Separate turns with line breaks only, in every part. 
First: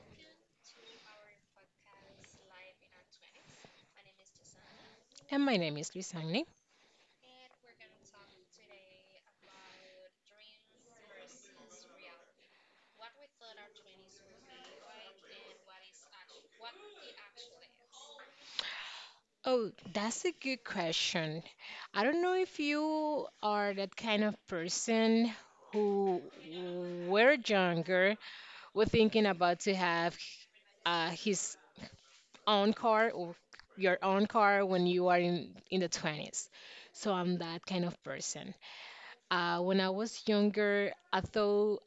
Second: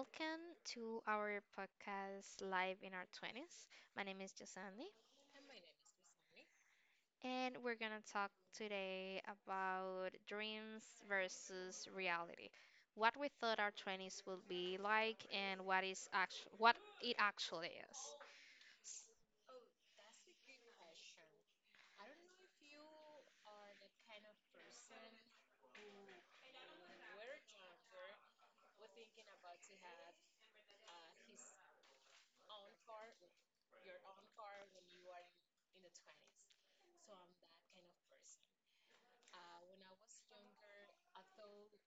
Welcome to our podcast Live in Our 20s. My name is Josandi,
And my name is Luisani.
and we're going to talk today about dreams versus reality. What we thought our 20s would be like and what it actually is.
Oh, that's a good question. I don't know if you are that kind of person who, were younger, were thinking about to have his own car or your own car when you are in the 20s. So I'm that kind of person. When I was younger, I thought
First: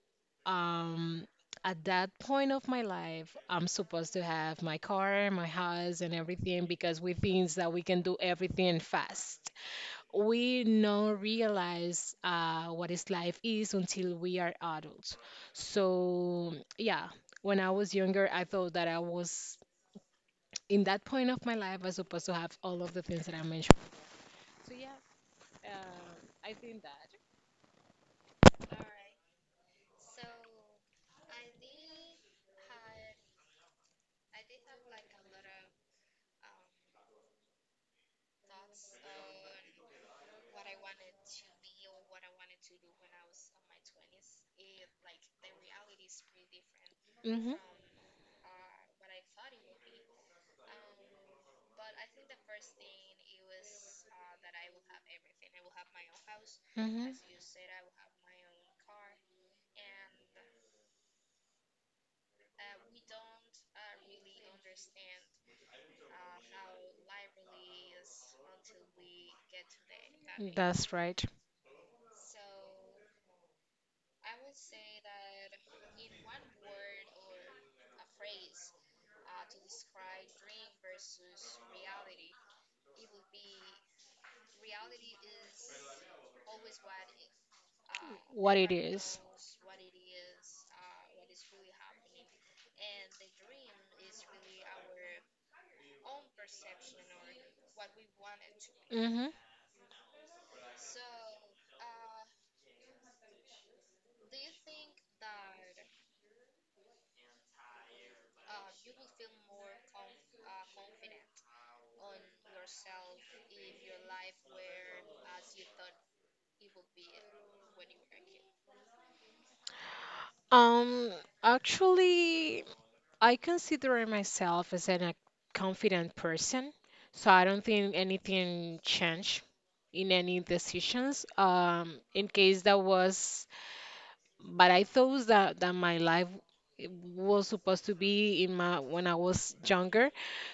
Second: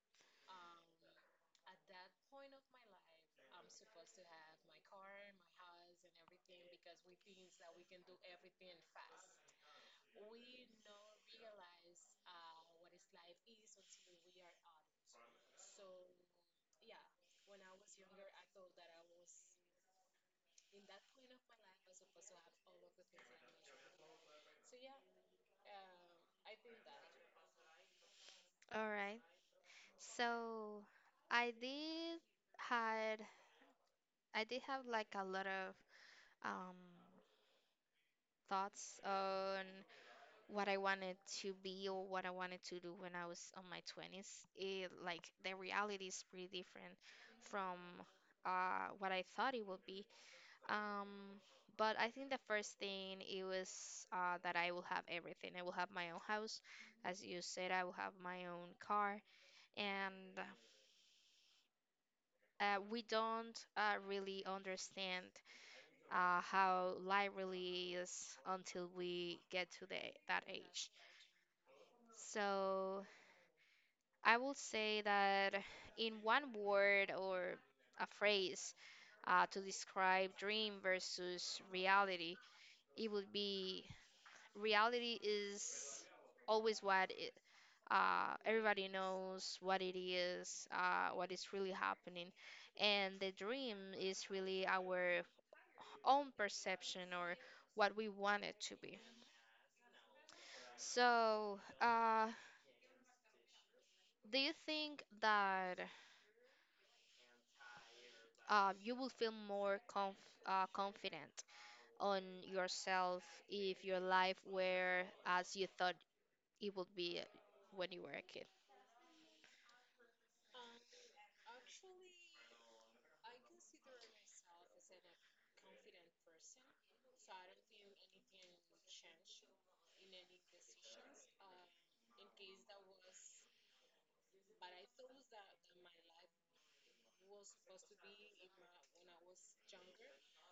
um at that point of my life I'm supposed to have my car, my house, and everything because we think that we can do everything fast. We don't realize what is life is until we are adults. So yeah, when I was younger, I thought that I was in that point of my life. I was supposed to have all of the things that I mentioned. So yeah, uh, I think that.
All right. So, I did had I did have like a lot of um thoughts on what I wanted to be or what I wanted to do when I was on my 20s, it like the reality is pretty different
Hmm.
from what I thought it would be. Um, but I think the first thing it was that I will have everything. I will have my own house,
Hmm.
as you said. I will have my own car, and we don't really understand how life really is until we get to that age.
That's right.
So I will say that in one word or a phrase to describe dream versus reality, it would be reality is always what it,
What it
Everybody
is.
knows what it is, what is really happening. And the dream is really our own perception or what we want it to be.
Meaningful. Mm-hmm.
So, do you think that uh, you will feel more confident on yourself if your life were as you thought it would be when you were a kid?
Um, Actually, I consider myself as a confident person, so I don't think anything changed in any decisions. In case that was, but I thought that that my life was supposed to be in my when I was younger.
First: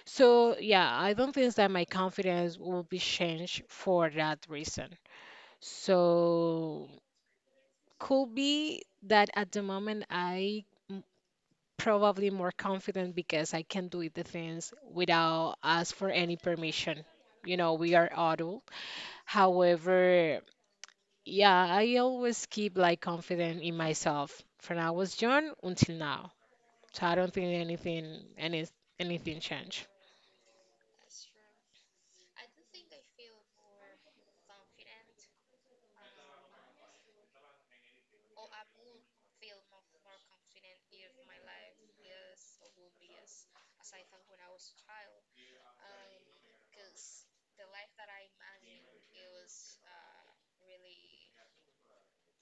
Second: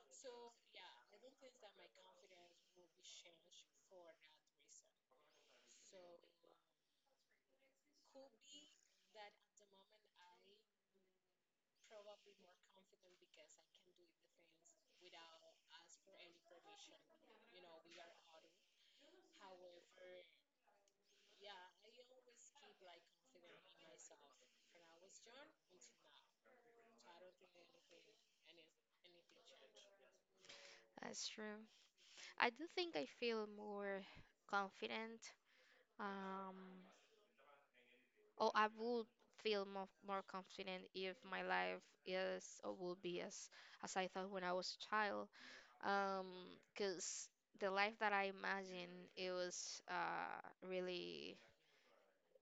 So yeah, I don't think that my confidence will be changed for that reason. So could be that at the moment I probably more confident because I can do the things without ask for any permission. You know, we are adult. However, yeah, I always keep like confident in myself from I was young until now. So I don't think anything changed.
That's true. I do think I feel more confident. Um, or I would feel more confident if my life is or will be as I thought when I was a child. Um, 'Cause the life that I imagined it was really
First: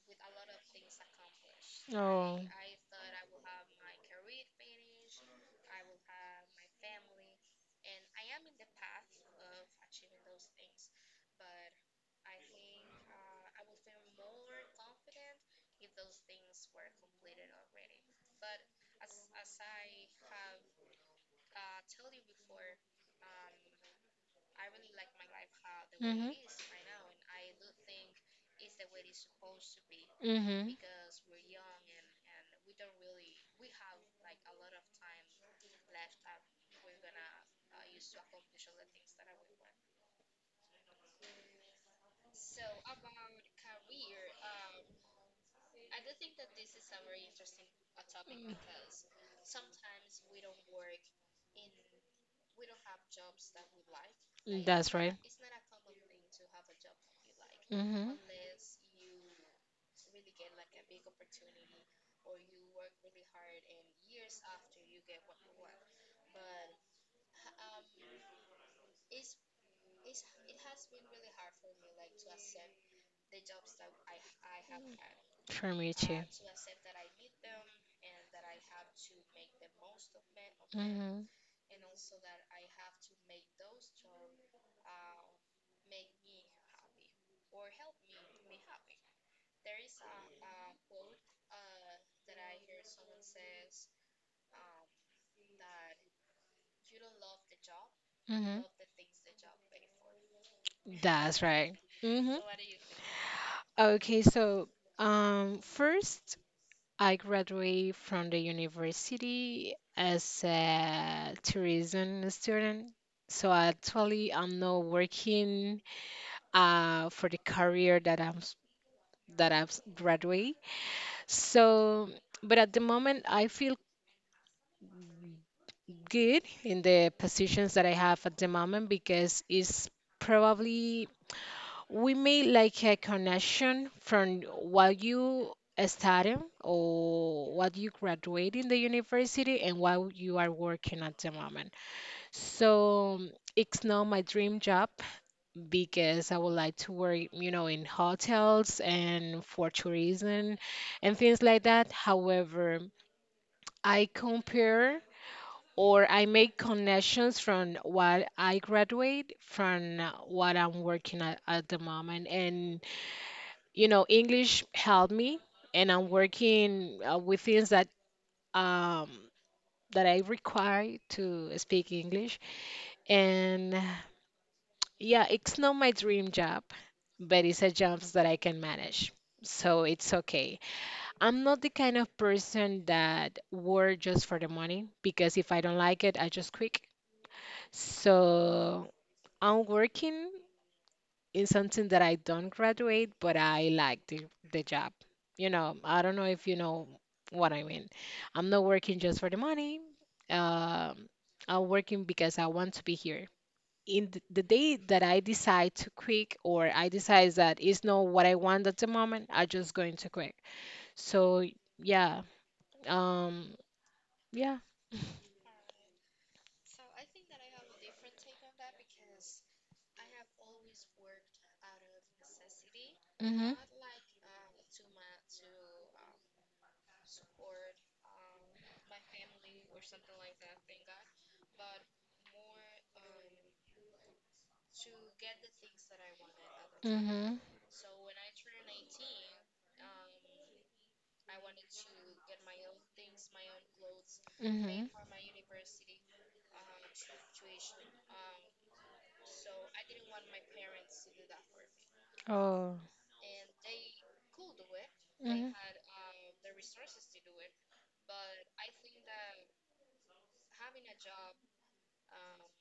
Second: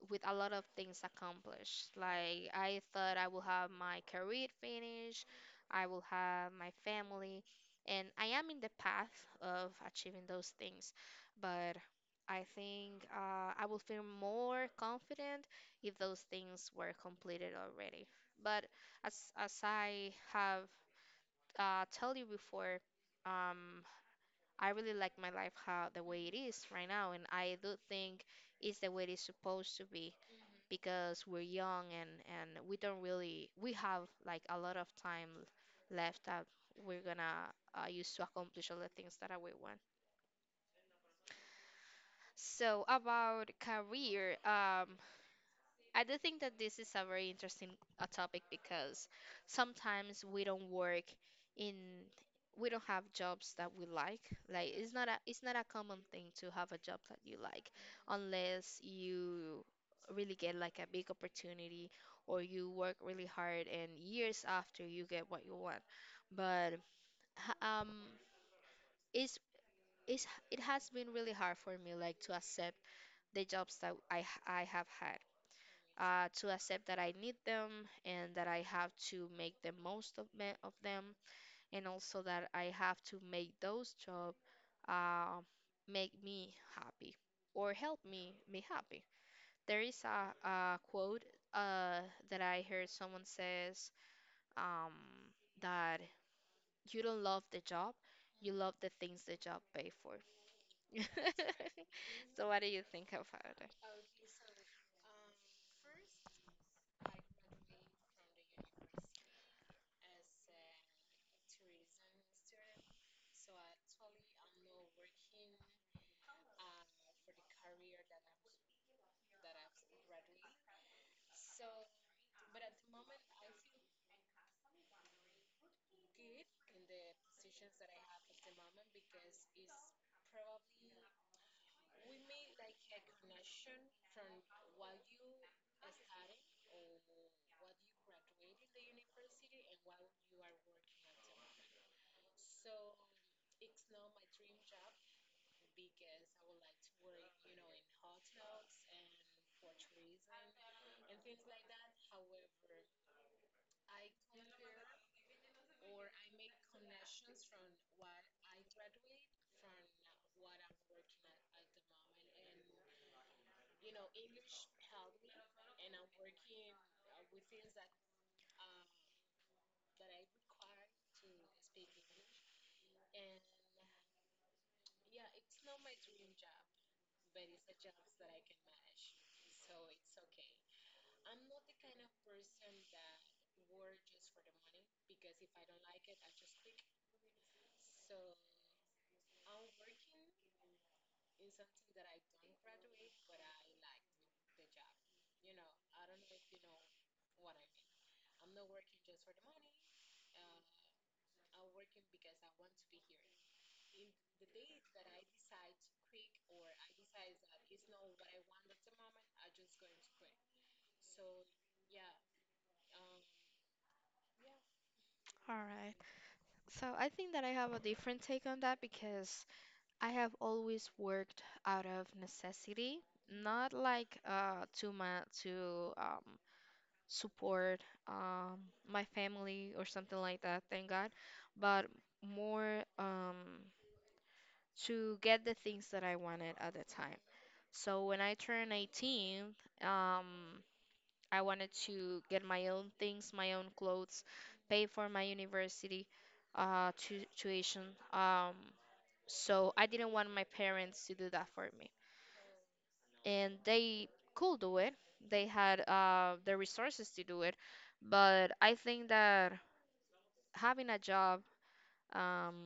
with a lot of things accomplished.
Oh.
Like I thought I will have my career finished, I will have my family, and I am in the path of achieving those things. But I think I will feel more confident if those things were completed already. But as I have told you before, um, I really like my life how the way
Mhm.
it is right now, and I do think it's the way it's supposed to be
Mhm.
because we're young and we don't really we have like a lot of time left that we're gonna use to accomplish all the things that I we want. So about career, I do think that this is a very interesting topic because sometimes in we don't have jobs that we like. Like
That's right.
it's not a common thing to have a job that you like
Mhm.
unless you really get like a big opportunity or you work really hard and years after you get what you want. But um it's it's it has been really hard for me like to accept the jobs that I have had
For me too.
to accept that I need them and that I have to make the most of them,
Mhm.
and also that I have to make those jobs uh, make me happy or help me be happy. There is a quote uh, that I heard someone says um, that you don't love the job, you love the things the job pay for.
Mhm. That's right. Hmm.
So what do you think about it?
Okay, so first, I graduated from the university as a tourism student. So actually, I'm not working for the career that that I've graduated. So, but at the moment, I feel good in the positions that I have at the moment because it's probably we made like a connection from what you studying or what you graduate in the university and what you are working at the moment. So it's not my dream job because I would like to work, in hotels and for tourism and things like that. However, I compare or I make connections from what I graduate from what I'm working at the moment. And English helped me, and I'm working with things um, that I require to speak English. And yeah, it's not my dream job, but it's a job that I can manage. So it's okay. I'm not the kind of person that work just for the money because if I don't like it, I just quit. So I'm working in something that I don't graduate, but I like the job. I don't know if you know what I mean. I'm not working just for the money. Um, I'm working because I want to be here. In the day that I decide to quit or I decide that it's not what I want at the moment, I'm just going to quit. So yeah, um, yeah.
All right. So I think that I have a different take on that because I have always worked out of necessity,
Mhm.
not like to my to support um, my family or something like that, thank God, but more to get the things that I wanted at the time.
Mhm.
So when I turned 18, um, I wanted to get my own things, my own clothes, pay
Mhm.
for my university tu tuition. Um, so I didn't want my parents to do that for me.
Oh.
And they could do it. They
Mhm.
had the resources to do it, but I think that having a job um,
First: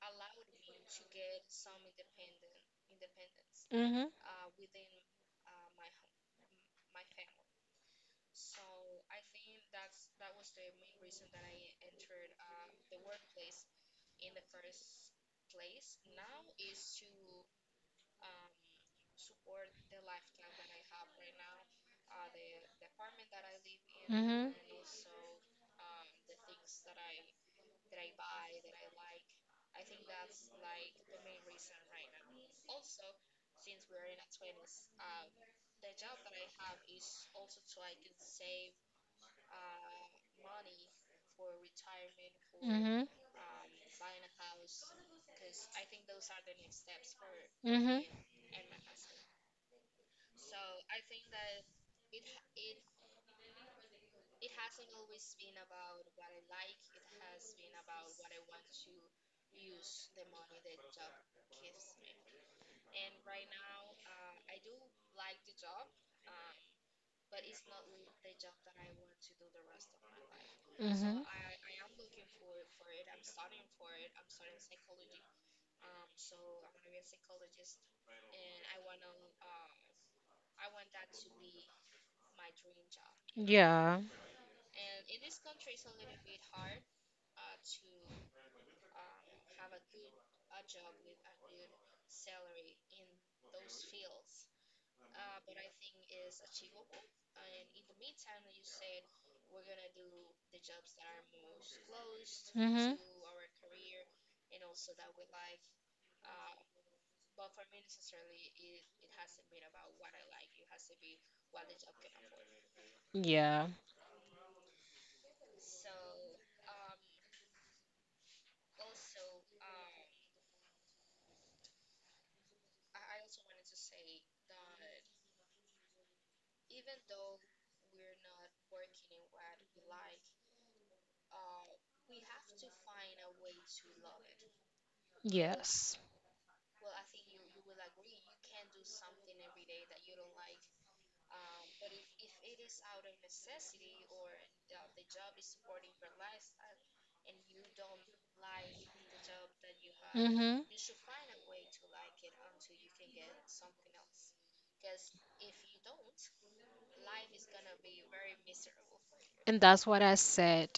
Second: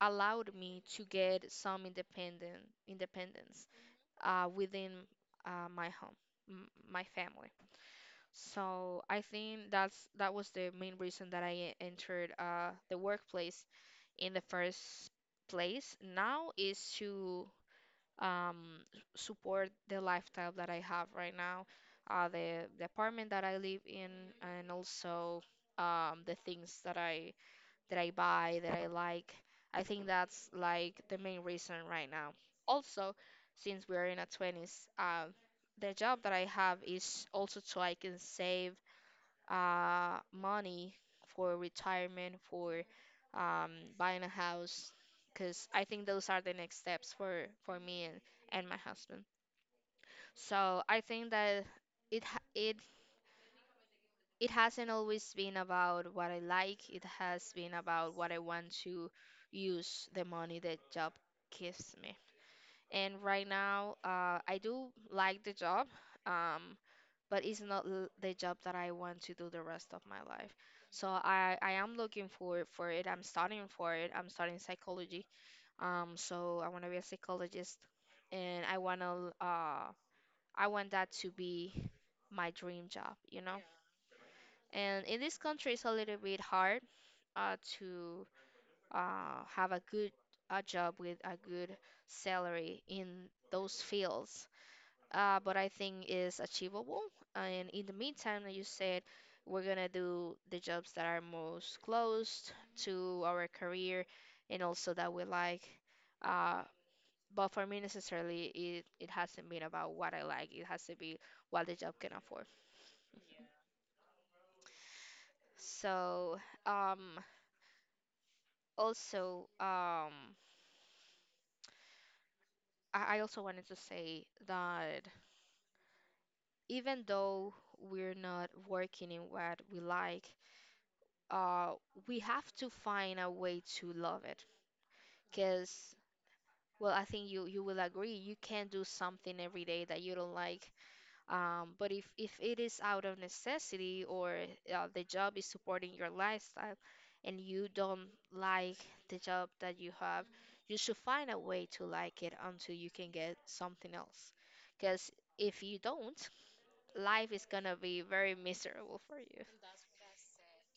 allowed me to get some independent independence
Mhm.
within my home, my family. So I think that's that was the main reason that entered the workplace in the first place. Now is to um, support the lifestyle that I have right now, uh, the apartment that I live in,
Mhm.
and also the things that I buy that I like. I think that's like the main reason right now. Also, since we're in our 20s, the job that I have is also so I can save money for retirement, for
Mhm.
um, buying a house, because I think those are the next steps for
Mhm.
me and my husband. So I think that it ha- it hasn't always been about what I like. It has been about what I want to use the money that job gives me and right now I do like the job, um, but it's not the job that I want to do the rest of my life. So
Mhm.
I am looking for it. I'm studying for it. I'm studying psychology. So I want to be a psychologist, and I want to I want that to be my dream job, you know.
Yeah.
And in this country, it's a little bit hard to have a job with a good salary in those fields but I think is achievable. And in the meantime, like you said, we're gonna do the jobs that are most close
Mhm.
to our career and also that we like. Uh, but for me, necessarily, it hasn't been about what I like. It has to be what the job can afford.
Yeah.
So, um, also, um, I also wanted to say that even though we're not working in what we like, uh, we have to find a way to love it. Because,
Yes.
well, I think you will agree, you can not do something every day that you don't like. But if it is out of necessity or the job is supporting your lifestyle and you don't like the job that you have,
Mhm.
you should find a way to like it until you can get something else. Because if you don't, life is gonna be very miserable for you.
And that's what I said,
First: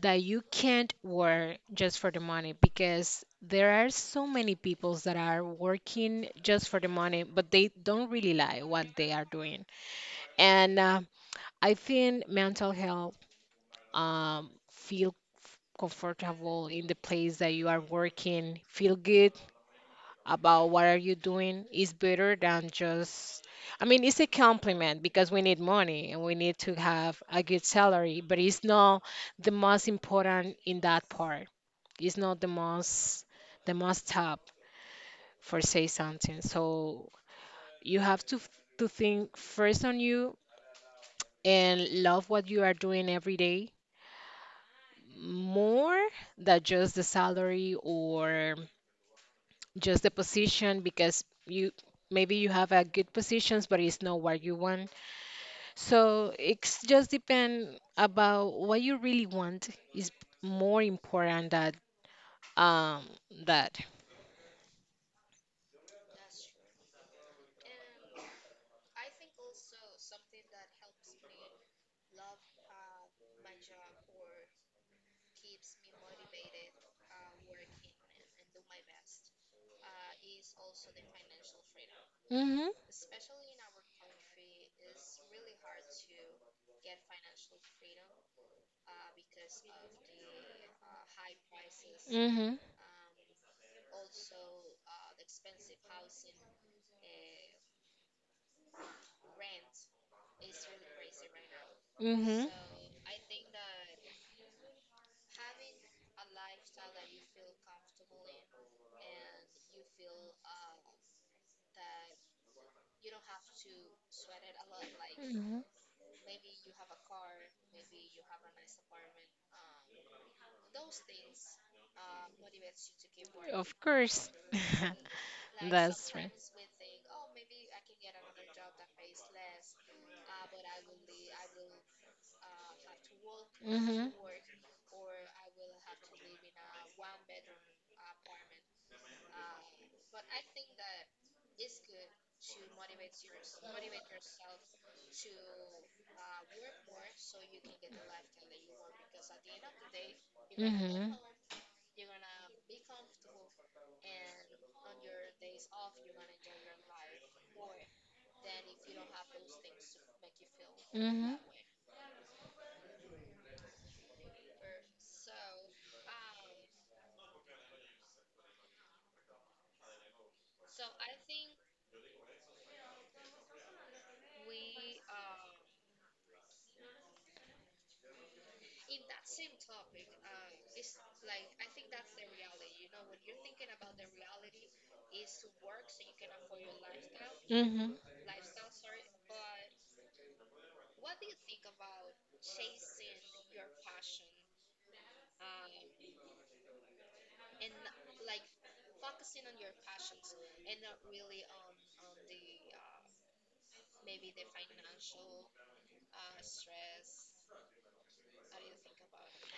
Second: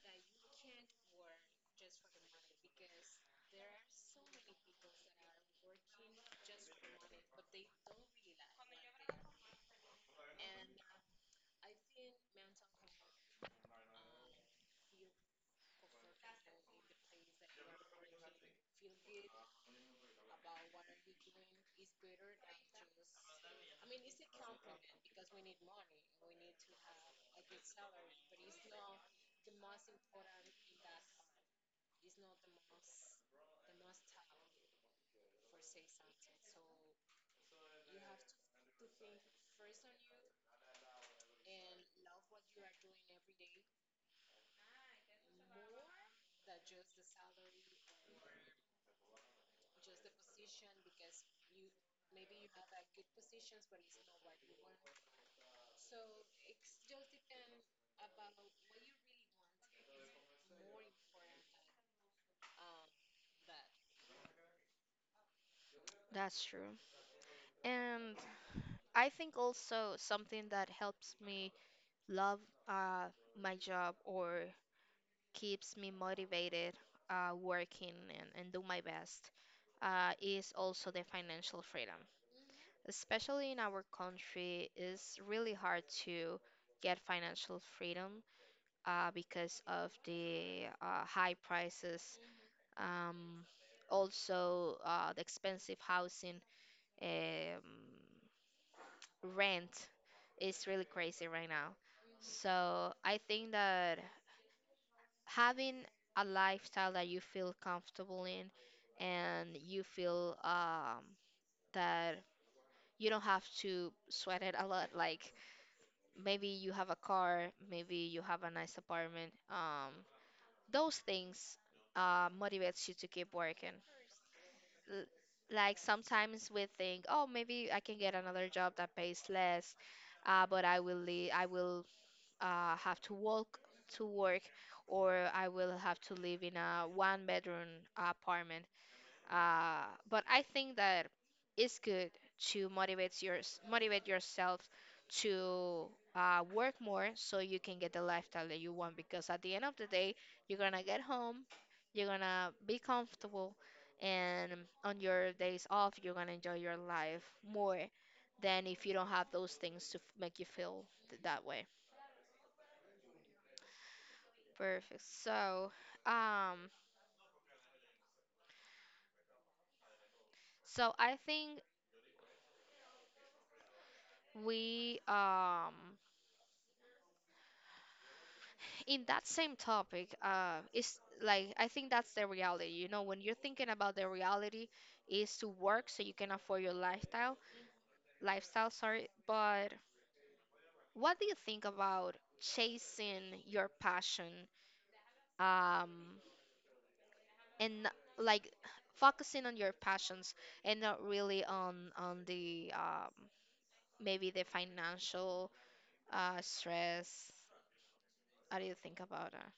that you can't work just for the money because there are so many people that are working just for the money, but they don't really like what they are doing. And I think mental health, feel comfortable in the place that you are working, feel good about what are you doing is better than just, I mean, it's a compliment because we need money and we need to have a good salary, but it's not the most important in that part. It's not the most top for say something. So you have to to think first on you and love what you are doing every day more than just the salary or just the position because you maybe you have a good positions but it's not what you want, so it's just depend about what you really want is more important um that.
That's true. And I think also something that helps me love uh, my job or keeps me motivated working and do my best is also the financial freedom.
Mm-hmm.
Especially in our country, it's really hard to get financial freedom because of the high prices
Mm-hmm.
um, also the expensive housing. Um, Rent is really crazy right now.
Mm-hmm.
So I think that having a lifestyle that you feel comfortable in and you feel that you don't have to sweat it a lot. Like
Hmm.
maybe you have a car, maybe you have a nice apartment. Those things motivates you to keep
Of
working.
course.
L- Like
That's right.
sometimes we think, oh, maybe I can get another job that pays less but I will leave, I will have to walk to
Mhm.
work or I will have to live in a one bedroom apartment. But I think that it's good to motivate your motivate yourself to work more so you can get the lifestyle that you want because at the end of the day you're gonna get
Mhm.
home, you're gonna be comfortable and on your days off you're gonna enjoy your life more than if you don't have those things to make you feel
Mhm.
that way. Perfect. Um, so I think we in that same topic, is like I think that's the reality. You know, when you're thinking about the reality is to work so you can afford your lifestyle,
Mhm.
lifestyle, sorry. But what do you think about chasing your passion, um, and like focusing on your passions and not really on the maybe the financial stress? How do you think about that?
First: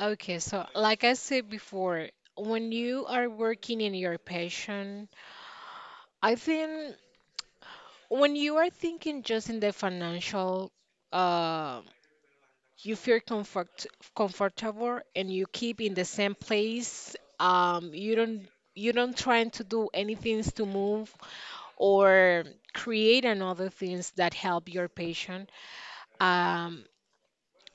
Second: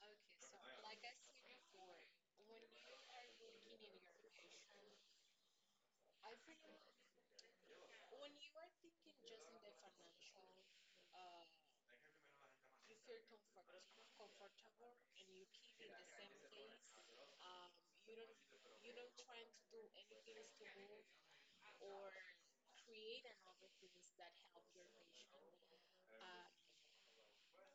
Okay, so like I said before, when you are working in your passion, I think when you are thinking just in the financial, uh, you feel comfortable and you keep in the same place. You don't trying to do anything to move or create another things that help your patient. Um,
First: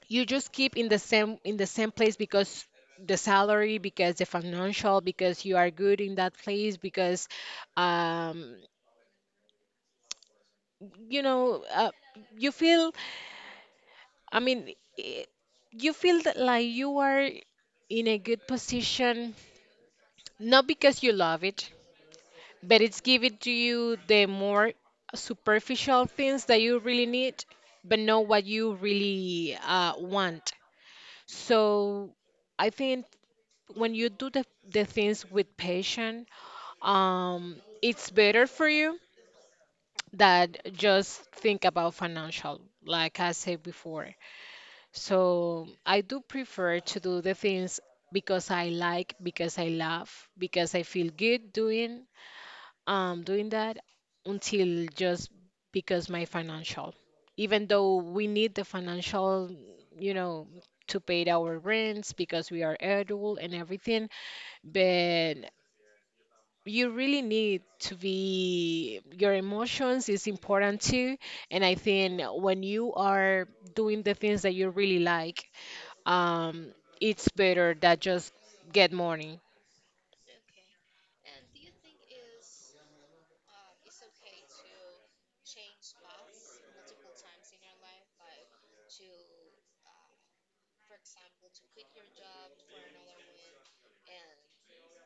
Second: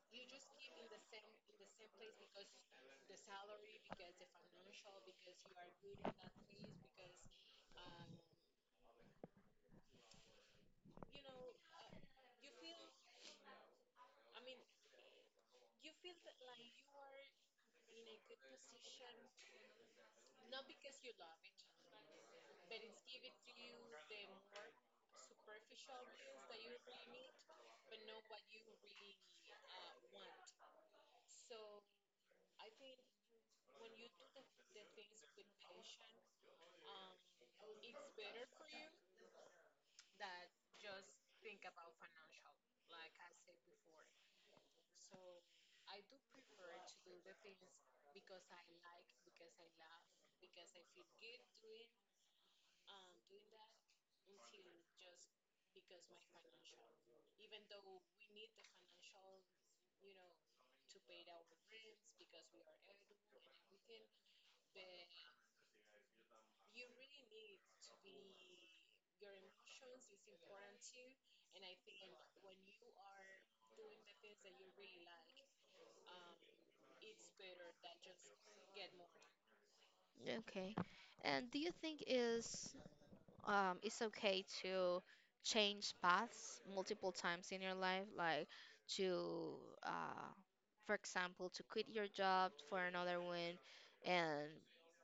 you just keep in the same place because the salary, because the financial, because you are good in that place, because um, you know uh, you feel. I mean, i- you feel that like you are in a good position, not because you love it, but it's giving to you the more superficial things that you really need, but not what you really want. So I think when you do the things with passion, um, it's better for you than just think about financial, like I said before. So I do prefer to do the things because I like, because I love, because I feel good doing that until just because my financial, even though we need the financial, you know, to pay our rents because we are adult and everything. But you really need to be your emotions is important too. And I think when you are doing the things that you really like, um it's better that just get money.
Okay. And do you think it's okay to change paths multiple times in your life, like to, uh, for example, to quit your job for another one, and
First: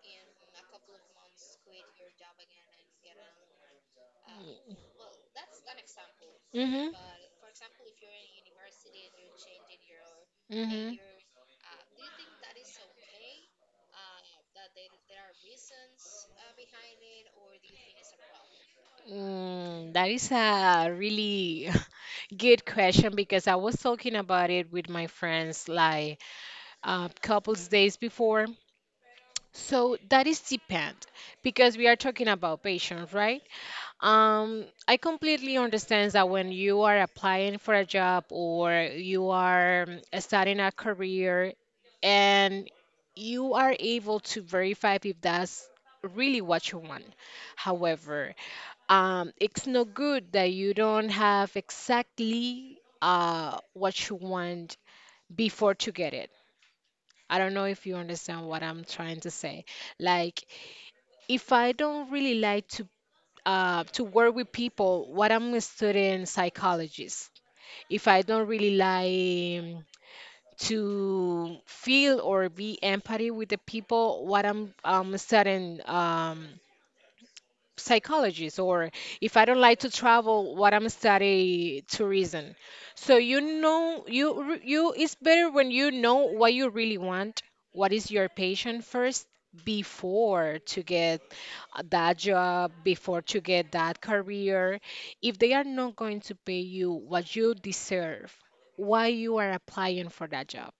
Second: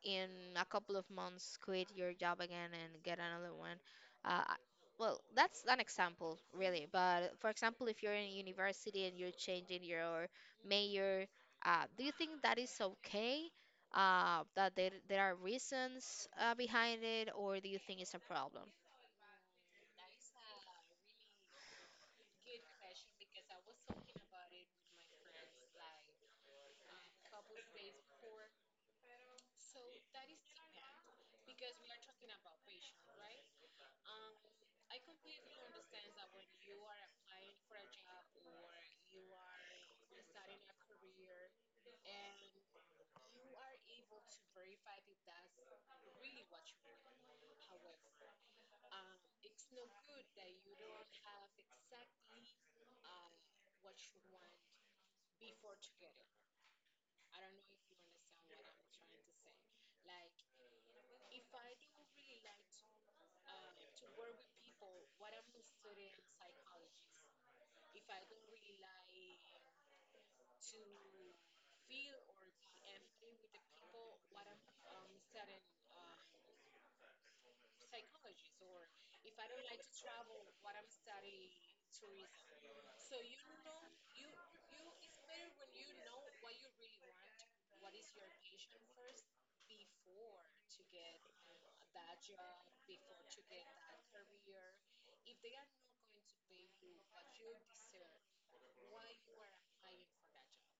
in a couple of months quit your job again and get another one. Uh, I- well, that's an example, really.
Mm-hmm.
But for example, if you're in university and you're changing your
Mm-hmm.
major, do you think that is okay? That there are reasons behind it, or do you think it's a problem?
That is a really good question because I was talking about it with my friends like a couple days before. So that is depend because we are talking about patients, right? I completely understand that when you are applying for a job or you are starting a career and you are able to verify if that's really what you want. However, it's no good that you don't have exactly what you want before to get it. I don't know if you understand what I'm trying to say. Like, if I don't really like to work with people what I'm a student psychologist, if I don't really like to feel or be empathy with the people what I'm, studying psychologist, or if I don't like to travel what I'm study tourism. So you it's better when you know what you really want, what is your passion first, before to get that job, before to get that career. If they are not going to pay you what you deserve, why you are applying for that job?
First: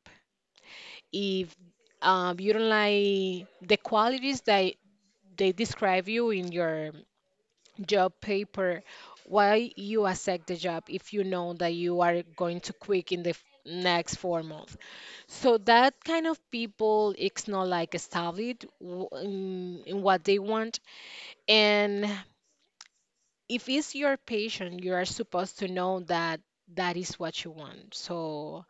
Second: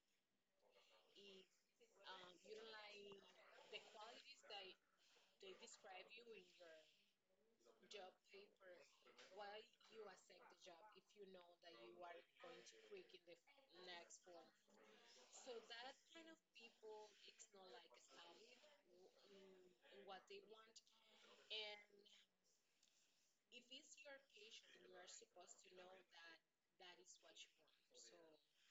If you don't like the qualities that they describe you in your job paper, why you accept the job if you know that you are going to quit in the next 4 months? So that kind of people, it's not like established in what they want. And if it's your patient, you are supposed to know that that is what you want. So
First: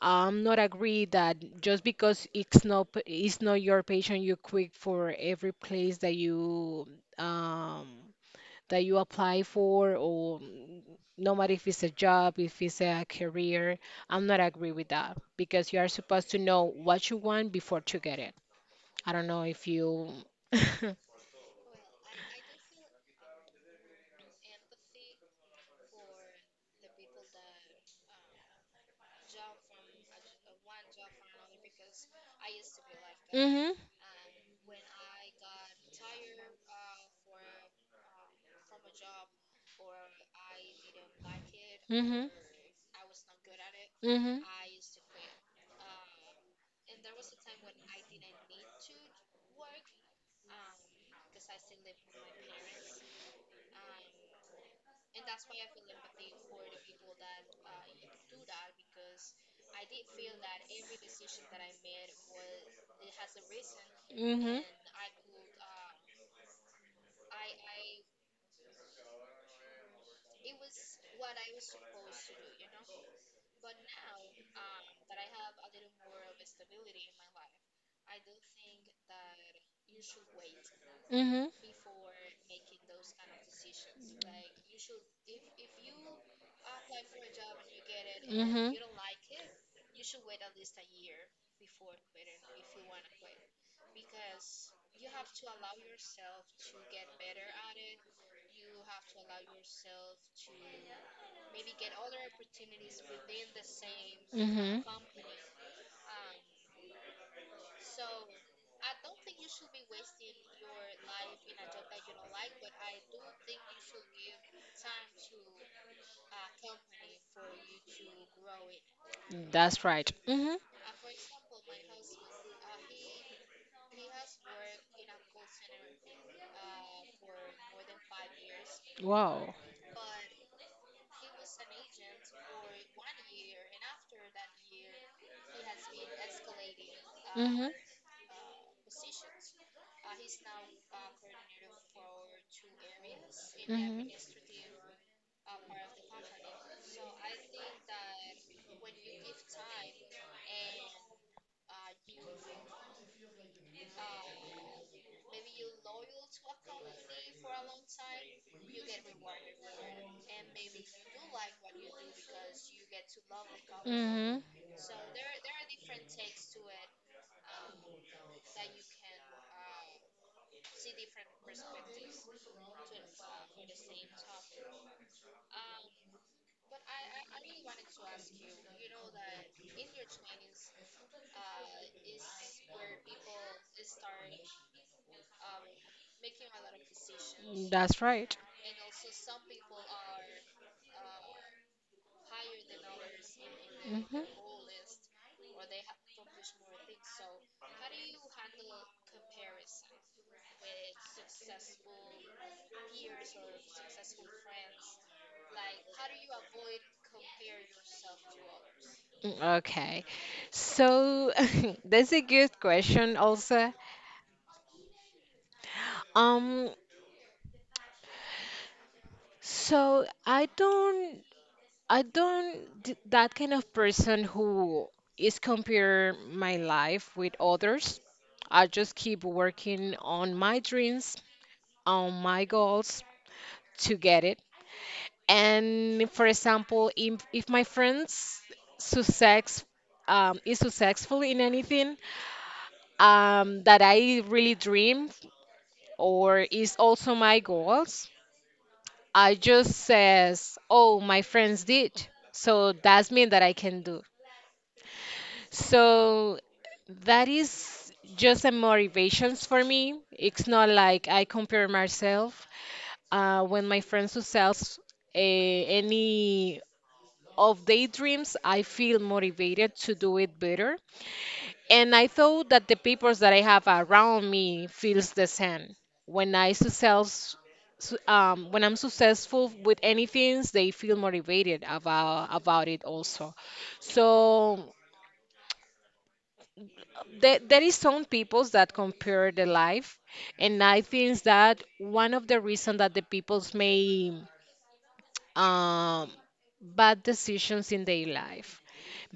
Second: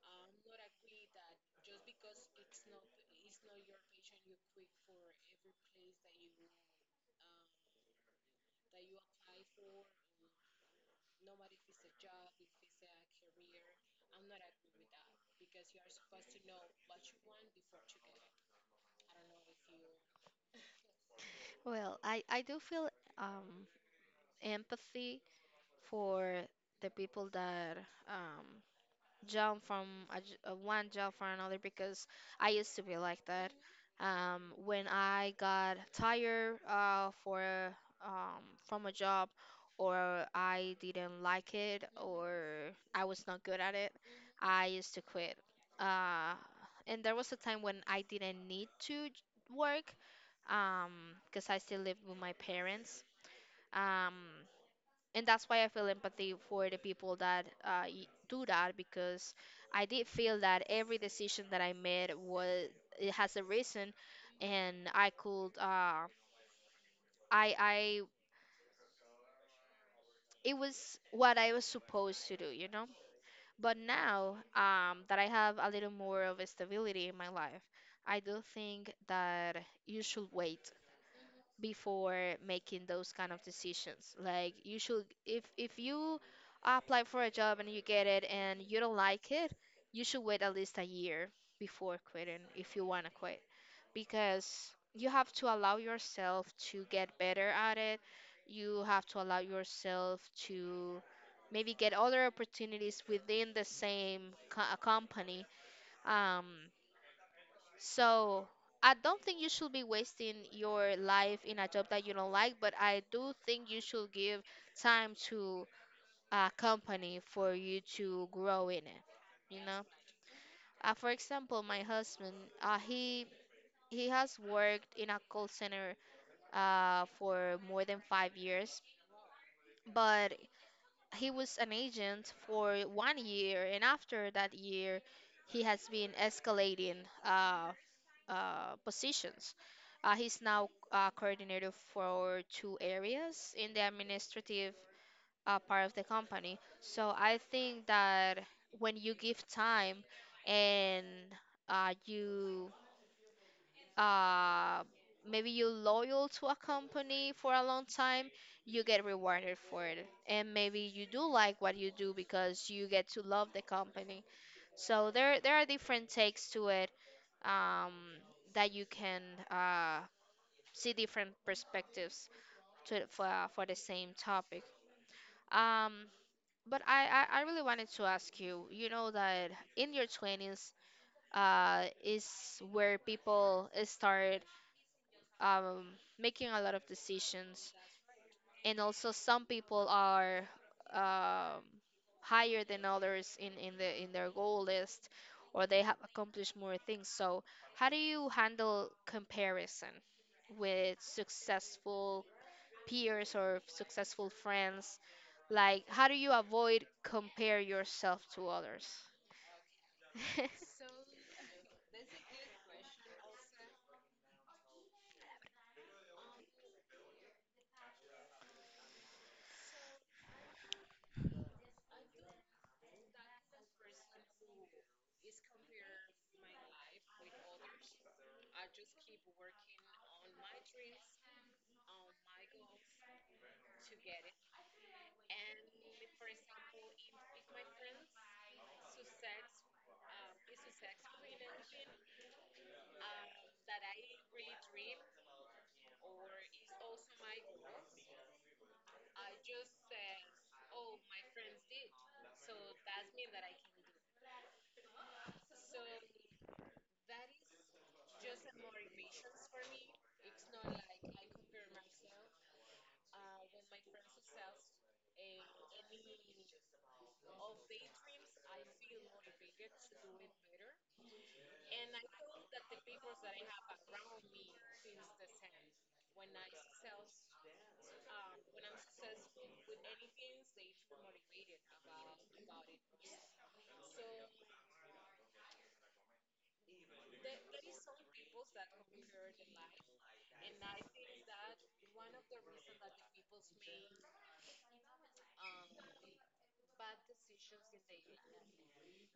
I'm not agree that just because it's not it's not your patient, you quit for every place that um you apply for, or no matter if it's a job, if it's a career. I'm not agree with that because you are supposed to know what you want before to get it. I don't know if you.
Well, I do feel um, empathy for the people that um, jump from one job for another because I used to be like that.
Mhm,
When I got tired for from a job, or I didn't like it,
mhm, mhm,
or I was not good at it,
mhm,
I used to quit. Uh, and there was a time when I didn't need to work um, because I still lived with my parents. Um, and that's why I feel empathy for the people that do that because I did feel that every decision that I made was, it has a reason,
mhm,
and I could I it was what I was supposed to do. But now that I have a little more of a stability in my life, I do think that you should wait before making those kind of decisions. Like you should, if you apply for a job and you get it and
mhm,
you don't like it, you should wait at least a year before quitting if you want to quit because you have to allow yourself to get better at it. You have to allow yourself to maybe get other opportunities within the same
mhm.
company. Um, so I don't think you should be wasting your life in a job that you don't like, but I do think you should give time to a company for you to grow in it. You know,
That's right. Mhm.
for example, my husband, uh, he he has worked in a call center for more than 5 years,
Wow.
but he was an agent for 1 year, and after that year, he has been escalating uh,
Mhm.
positions. He's now coordinator for two areas in the administrative part of the company. So I think that when you give time and you uh, maybe you're loyal to a company for a long time, you get rewarded for it. And maybe you do like what you do because you get to love the
Mhm.
company.
Mhm.
So there are different takes to it um, that you can uh, see different perspectives for the same topic. Um, but I really wanted to ask you, you know that in your 20s is where people start um, making a lot of decisions,
That's right.
and also some people are um, higher than others in
Mhm.
their goal list, or they have accomplished more things. So how do you handle comparison with successful peers or successful friends? Like, how do you avoid compare yourself to others?
Mm, okay. So that's a good question also. Um, so I don't that kind of person who is compare my life with others. I just keep working on my dreams, on my goals, to get it. And for example, if my friends success is successful in anything that I really dream or is also my goals, I just says, "Oh, my friends did." So that's mean that I can do. So that is just a motivations for me. It's not like I compare myself when my friends who sells any of daydreams, I feel motivated to do it better. And I thought that the people that I have around me feels the same. When I success, when I'm successful with anything, they feel motivated about it also. So there is some people that compare the life, and I think that one of the reasons that the peoples may um, bad decisions in their life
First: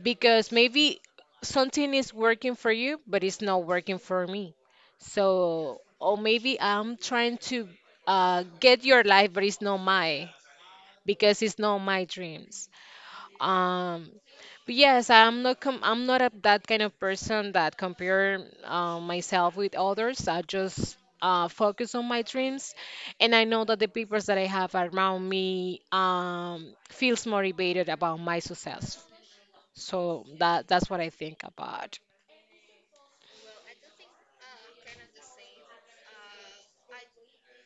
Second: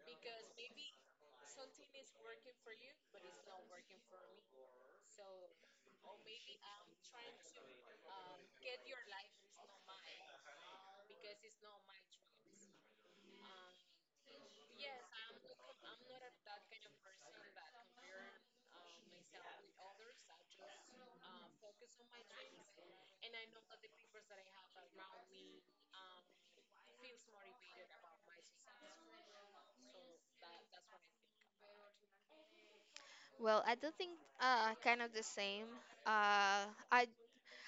because maybe something is working for you, but it's not working for me. So, or maybe I'm trying to get your life, but it's not my because it's not my dreams. Um, but yes, I'm not that kind of person that compare myself with others. I just focus on my dreams, and I know that the people that I have around me feels motivated about my success. So that's what I think about.
Well, I do think kind of the same. Uh I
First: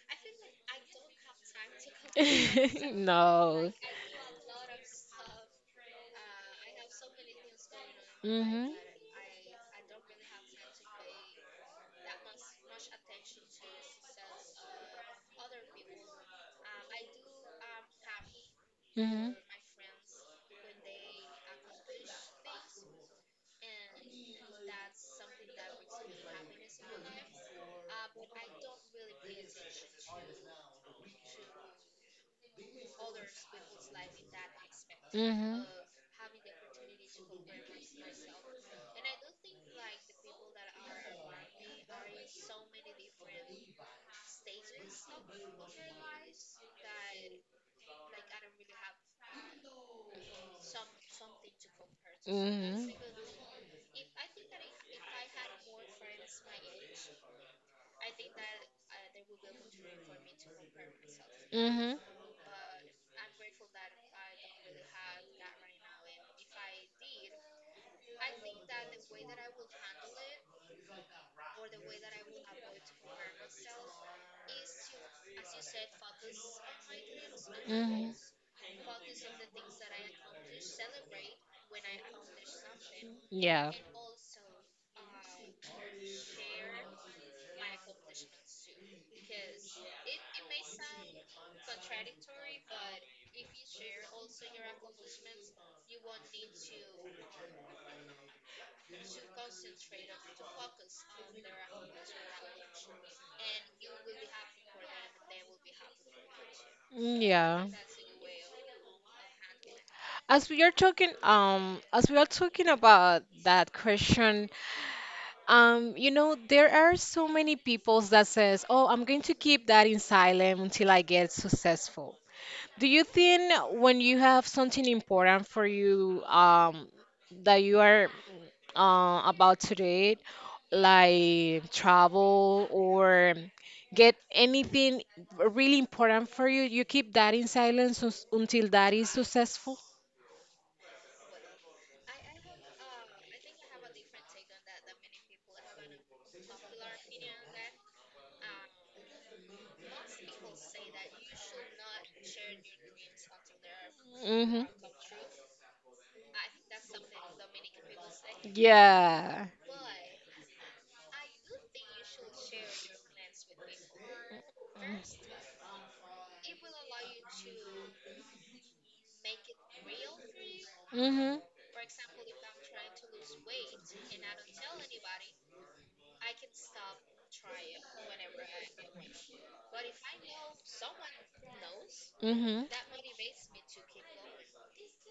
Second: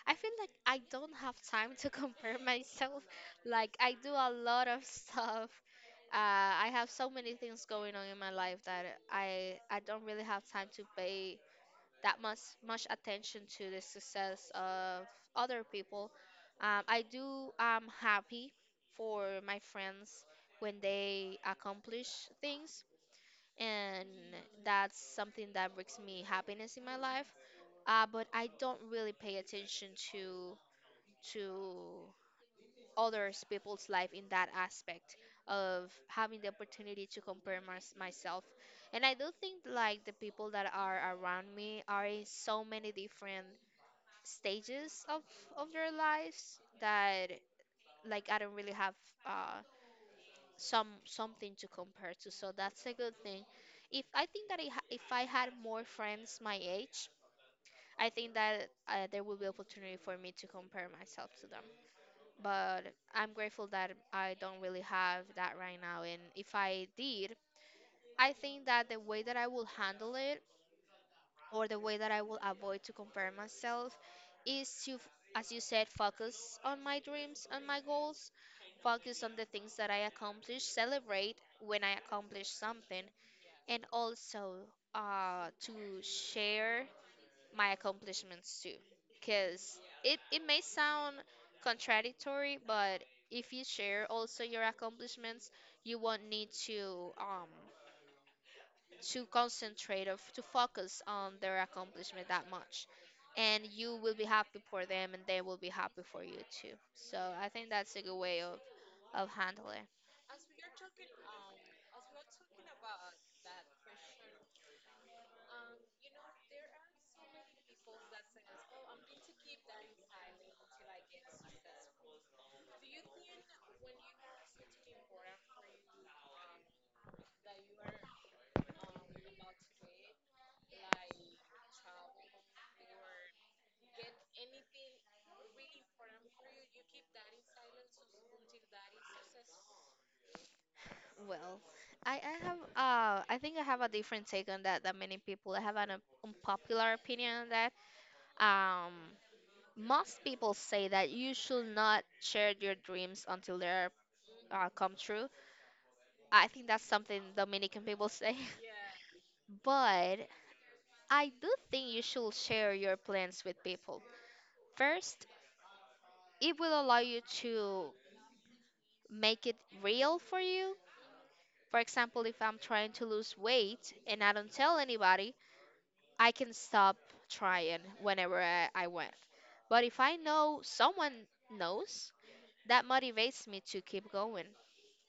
I feel like I don't have time to compare myself.
No.
Like I do a lot of stuff. I have so many things going on in my
Hmm.
life
Hmm.
that I don't really have time to pay that much attention to the success of other people. I do. I'm happy for
Hmm.
my friends when they accomplish things, and that's something that brings me happiness in my life. But I don't really pay attention to others people's life in that aspect of having the opportunity to compare myself, and I do think like the people that are around me are in so many different stages of their lives that like I don't really have uh something to compare to. So
Hmm.
that's a good thing. If I think that if I had more friends my age, I think that there will be opportunity for me to compare myself to them. But I'm grateful that I don't really have that right now. And if I did, I think that the way that I will handle it or the way that I will avoid to compare myself is to, as you said, focus on my dreams and my
Hmm.
goals,
Hmm.
focus on the things that I accomplish, celebrate when I accomplish something,
Yeah.
and also to share my accomplishments too. Because it may sound contradictory, but if you share also your accomplishments, you won't need to concentrate or to focus on their accomplishment that much, and you will be happy for them and they will be happy for you too. So I
Yeah.
think that's a good way of handling.
As we are talking about that question. There are so many people that says, "Oh, I'm going to keep that in silent until I get successful." Do you think when you have something important for you, that you are about to do, like travel or get anything really important for you, you keep that in silence until that is successful?
Well, I have I think I have a different take on that than many people. I have an unpopular opinion on that. um Most people say that you should not share your dreams until they're
Hmm.
come true. I think that's something Dominican people say.
Yeah.
But I do think you should share your plans with people. First, it will allow you to make it real for you.
Mhm.
For example, if I'm trying to lose weight and I don't tell anybody, I can stop trying whenever I want. But if I know someone knows,
Mhm.
that motivates me to keep going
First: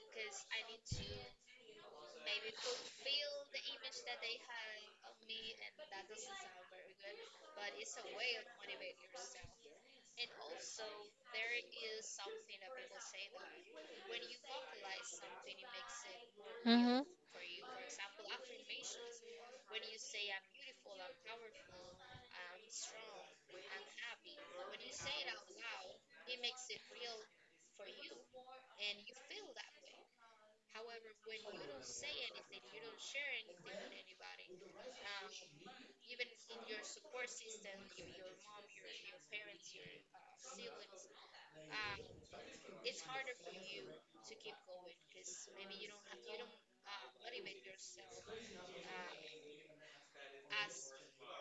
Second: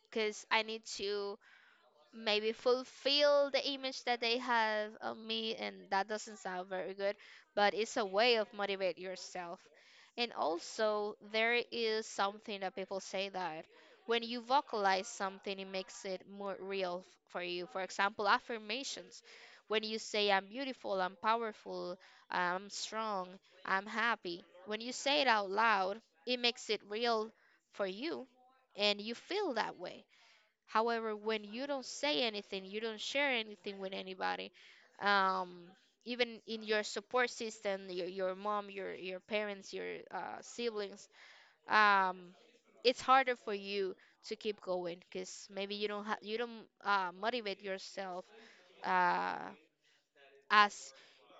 because I need to maybe fulfill the image that they have of me, and that doesn't sound very good, but it's a way of motivate yourself. And also there is something that people say that when you vocalize something, it makes it more real
Mhm.
for you. For example, affirmations, when you say I'm beautiful, I'm powerful, I'm strong, I'm happy, when you say it out loud, it makes it real for you and you feel that way. However, when you don't say anything, you don't share anything with anybody, um, even in your support system, your mom, your parents, your siblings, um, it's harder for you to keep going because maybe you don't motivate yourself uh, as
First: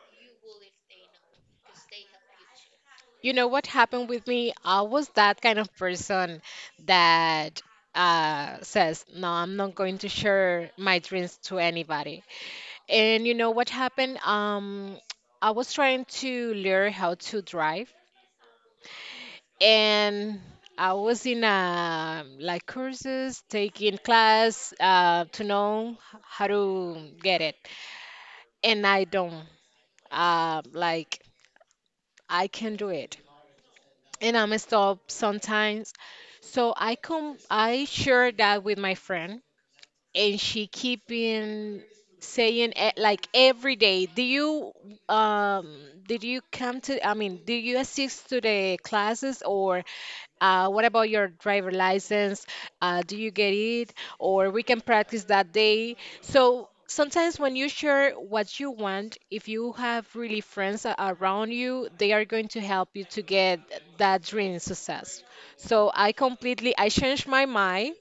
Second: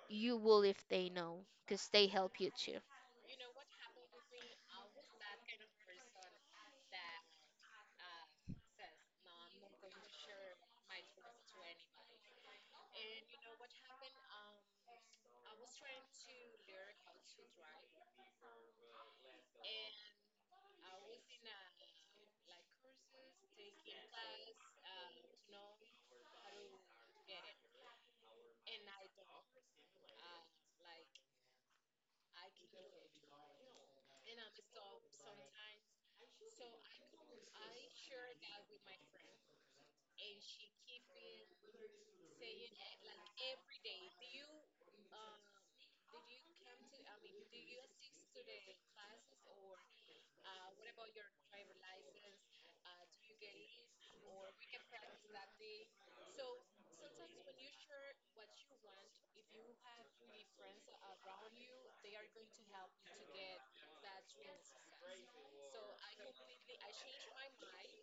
you will if they know, because they help you too.
You know what happened with me? I was that kind of person that says, "No, I'm not going to share my dreams to anybody." And you know what happened? I was trying to learn how to drive, and I was in like courses, taking class to know how to get it, and I don't. Like I can do it. And I'm a stop sometimes. So I come, I share that with my friend, and she keeping saying like every day, do you um did you come to? I mean, do you assist to the classes or what about your driver license? Do you get it? Or we can practice that day. So sometimes when you share what you want, if you have really friends around you, they are going to help you to get that dream success. So I completely, I changed my mind,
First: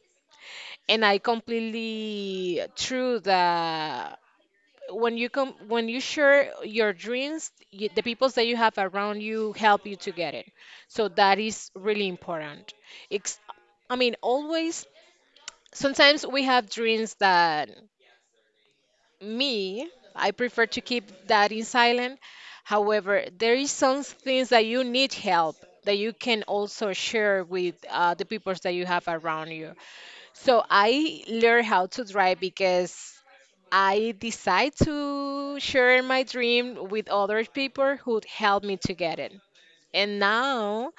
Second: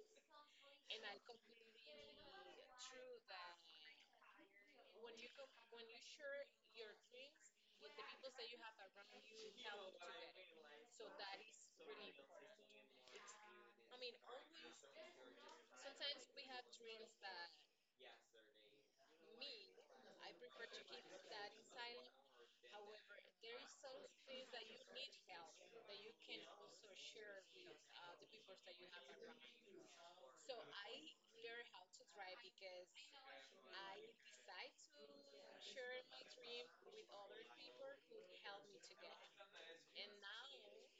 and I completely threw the, when you share your dreams, you, the people that you have around you help you to get it. So that is really important. It's I mean, always sometimes we have dreams that, me, I prefer to keep that in silent. However, there is some things that you need help, that you can also share with the people that you have around you. So I learned how to drive because I decide to share my dream with other people who helped me to get it. And now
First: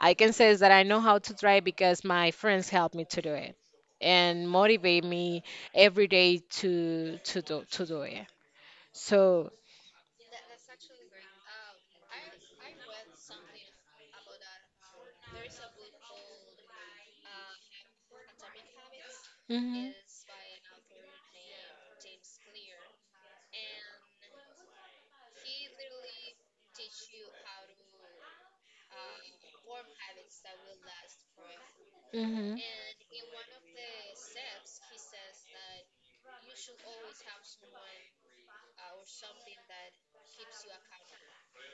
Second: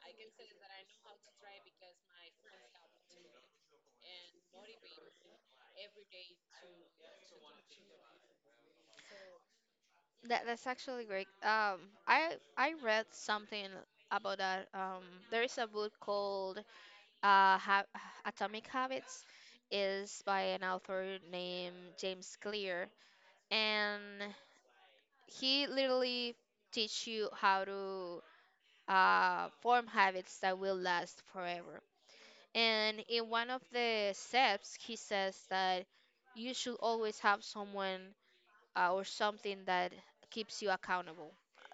I can say that I know how to drive because my friends helped me to do it, and motivate me every day to do it. So.
That that's actually great. I read something about that. There is a book called uh, ha- Atomic Habits,
Mhm.
is by an author named James Clear, and he literally teach you how to form habits that will last forever.
Mhm.
And in one of the steps, he says that you should always have someone or something that keeps you accountable,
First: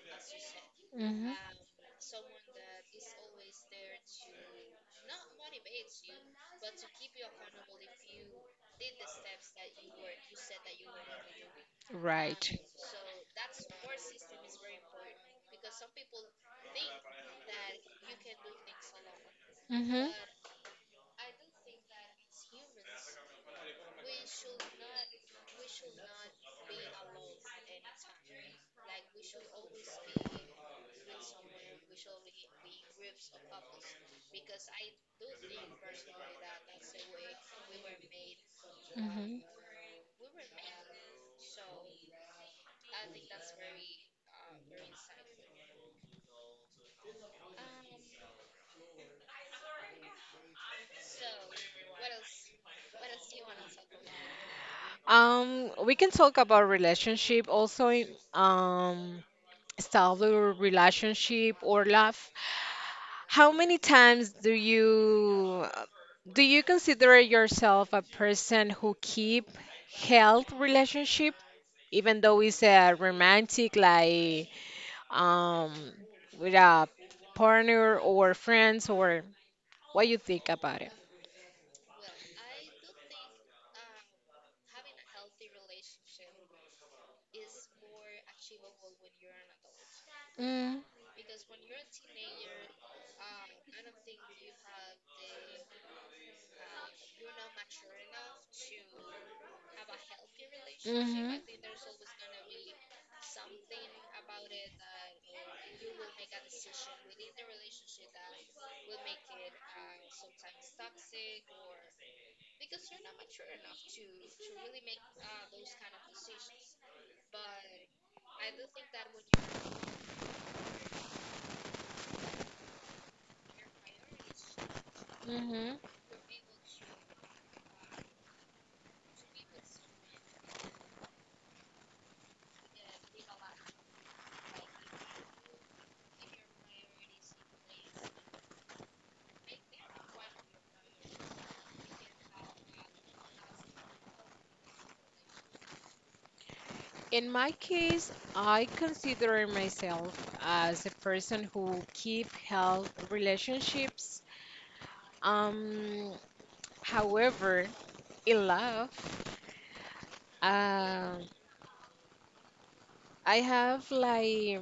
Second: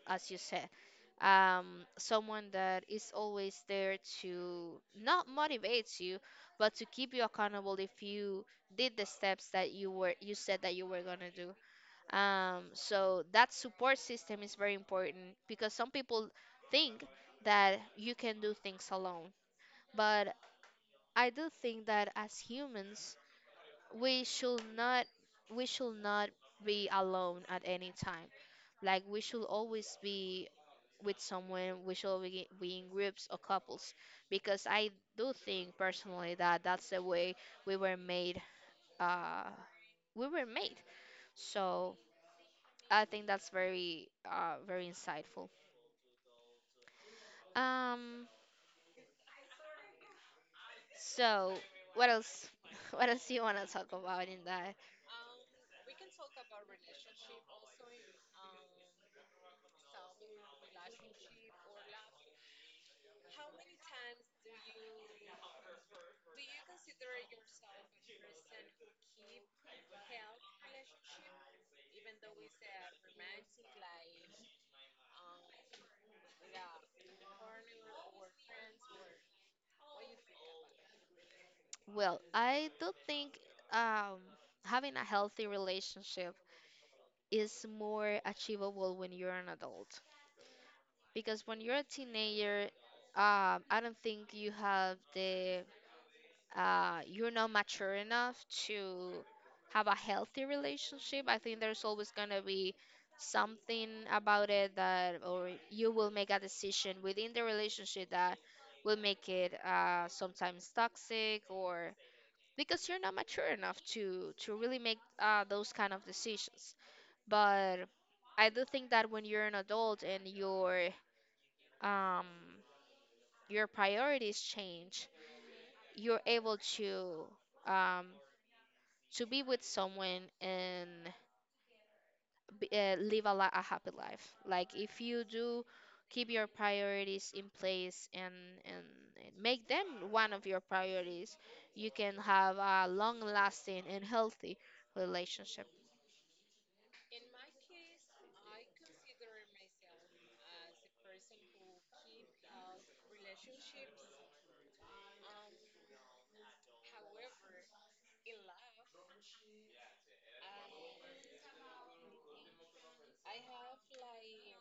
as you said.
Mhm.
um, Someone that is always there to not motivate you, but to keep you accountable if you did the steps that you were you said that you were gonna do.
Right.
So that support system is very important because some people think that you can do things alone,
Mhm.
but I do think that as humans, we should not we should not be alone at any time. Like we should always be with someone, we should be in groups or couples, because I do think personally that that's the way we were made.
Mhm.
Uh, we were made. So I think that's very, very insightful. Um, so what else? What else do you want to talk about in that?
We can talk about relationship also in um stable relationship or love. How many times do you consider yourself a person who keep health relationship, even though it's a romantic, like, um with a partner or friends, or what you think about it?
Well, I do think um, having a healthy relationship is more achievable when you're an adult,
Mm-hmm.
because when you're a teenager, I don't think you have the you're not mature enough to have a healthy relationship. I think there's always gonna be something about it that, or you will make a decision within the relationship that will make it sometimes toxic, or because you're not mature enough to really make those kind of decisions. But I do think that when you're an adult and you're um your priorities change,
Hmm.
you're able um, to be with someone and live a happy life. Like if you do keep your priorities in place, and and make them one of your priorities, you can have a long-lasting and healthy relationship.
In my case, I consider myself as a person who keep health relationships. Um, However, in love, uh, I have like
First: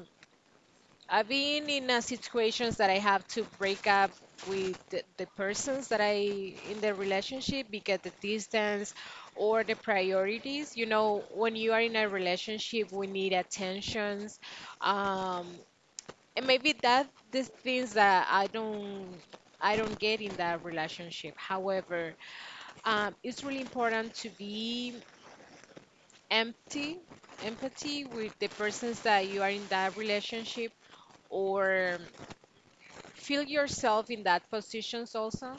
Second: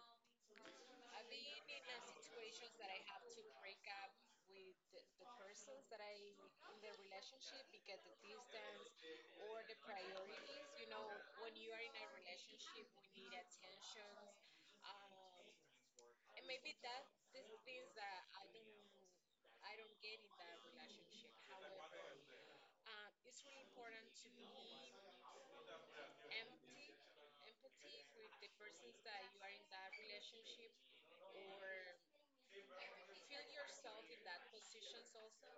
I've been in a situations that I have to break up with the persons that I in the relationship, because the distance or the priorities. You know, when you are in a relationship, we need attentions. Um, and maybe that these things that I don't get in that relationship. However, it's really important to be empty, empathy with the persons that you are in that relationship, or feel yourself in that positions also,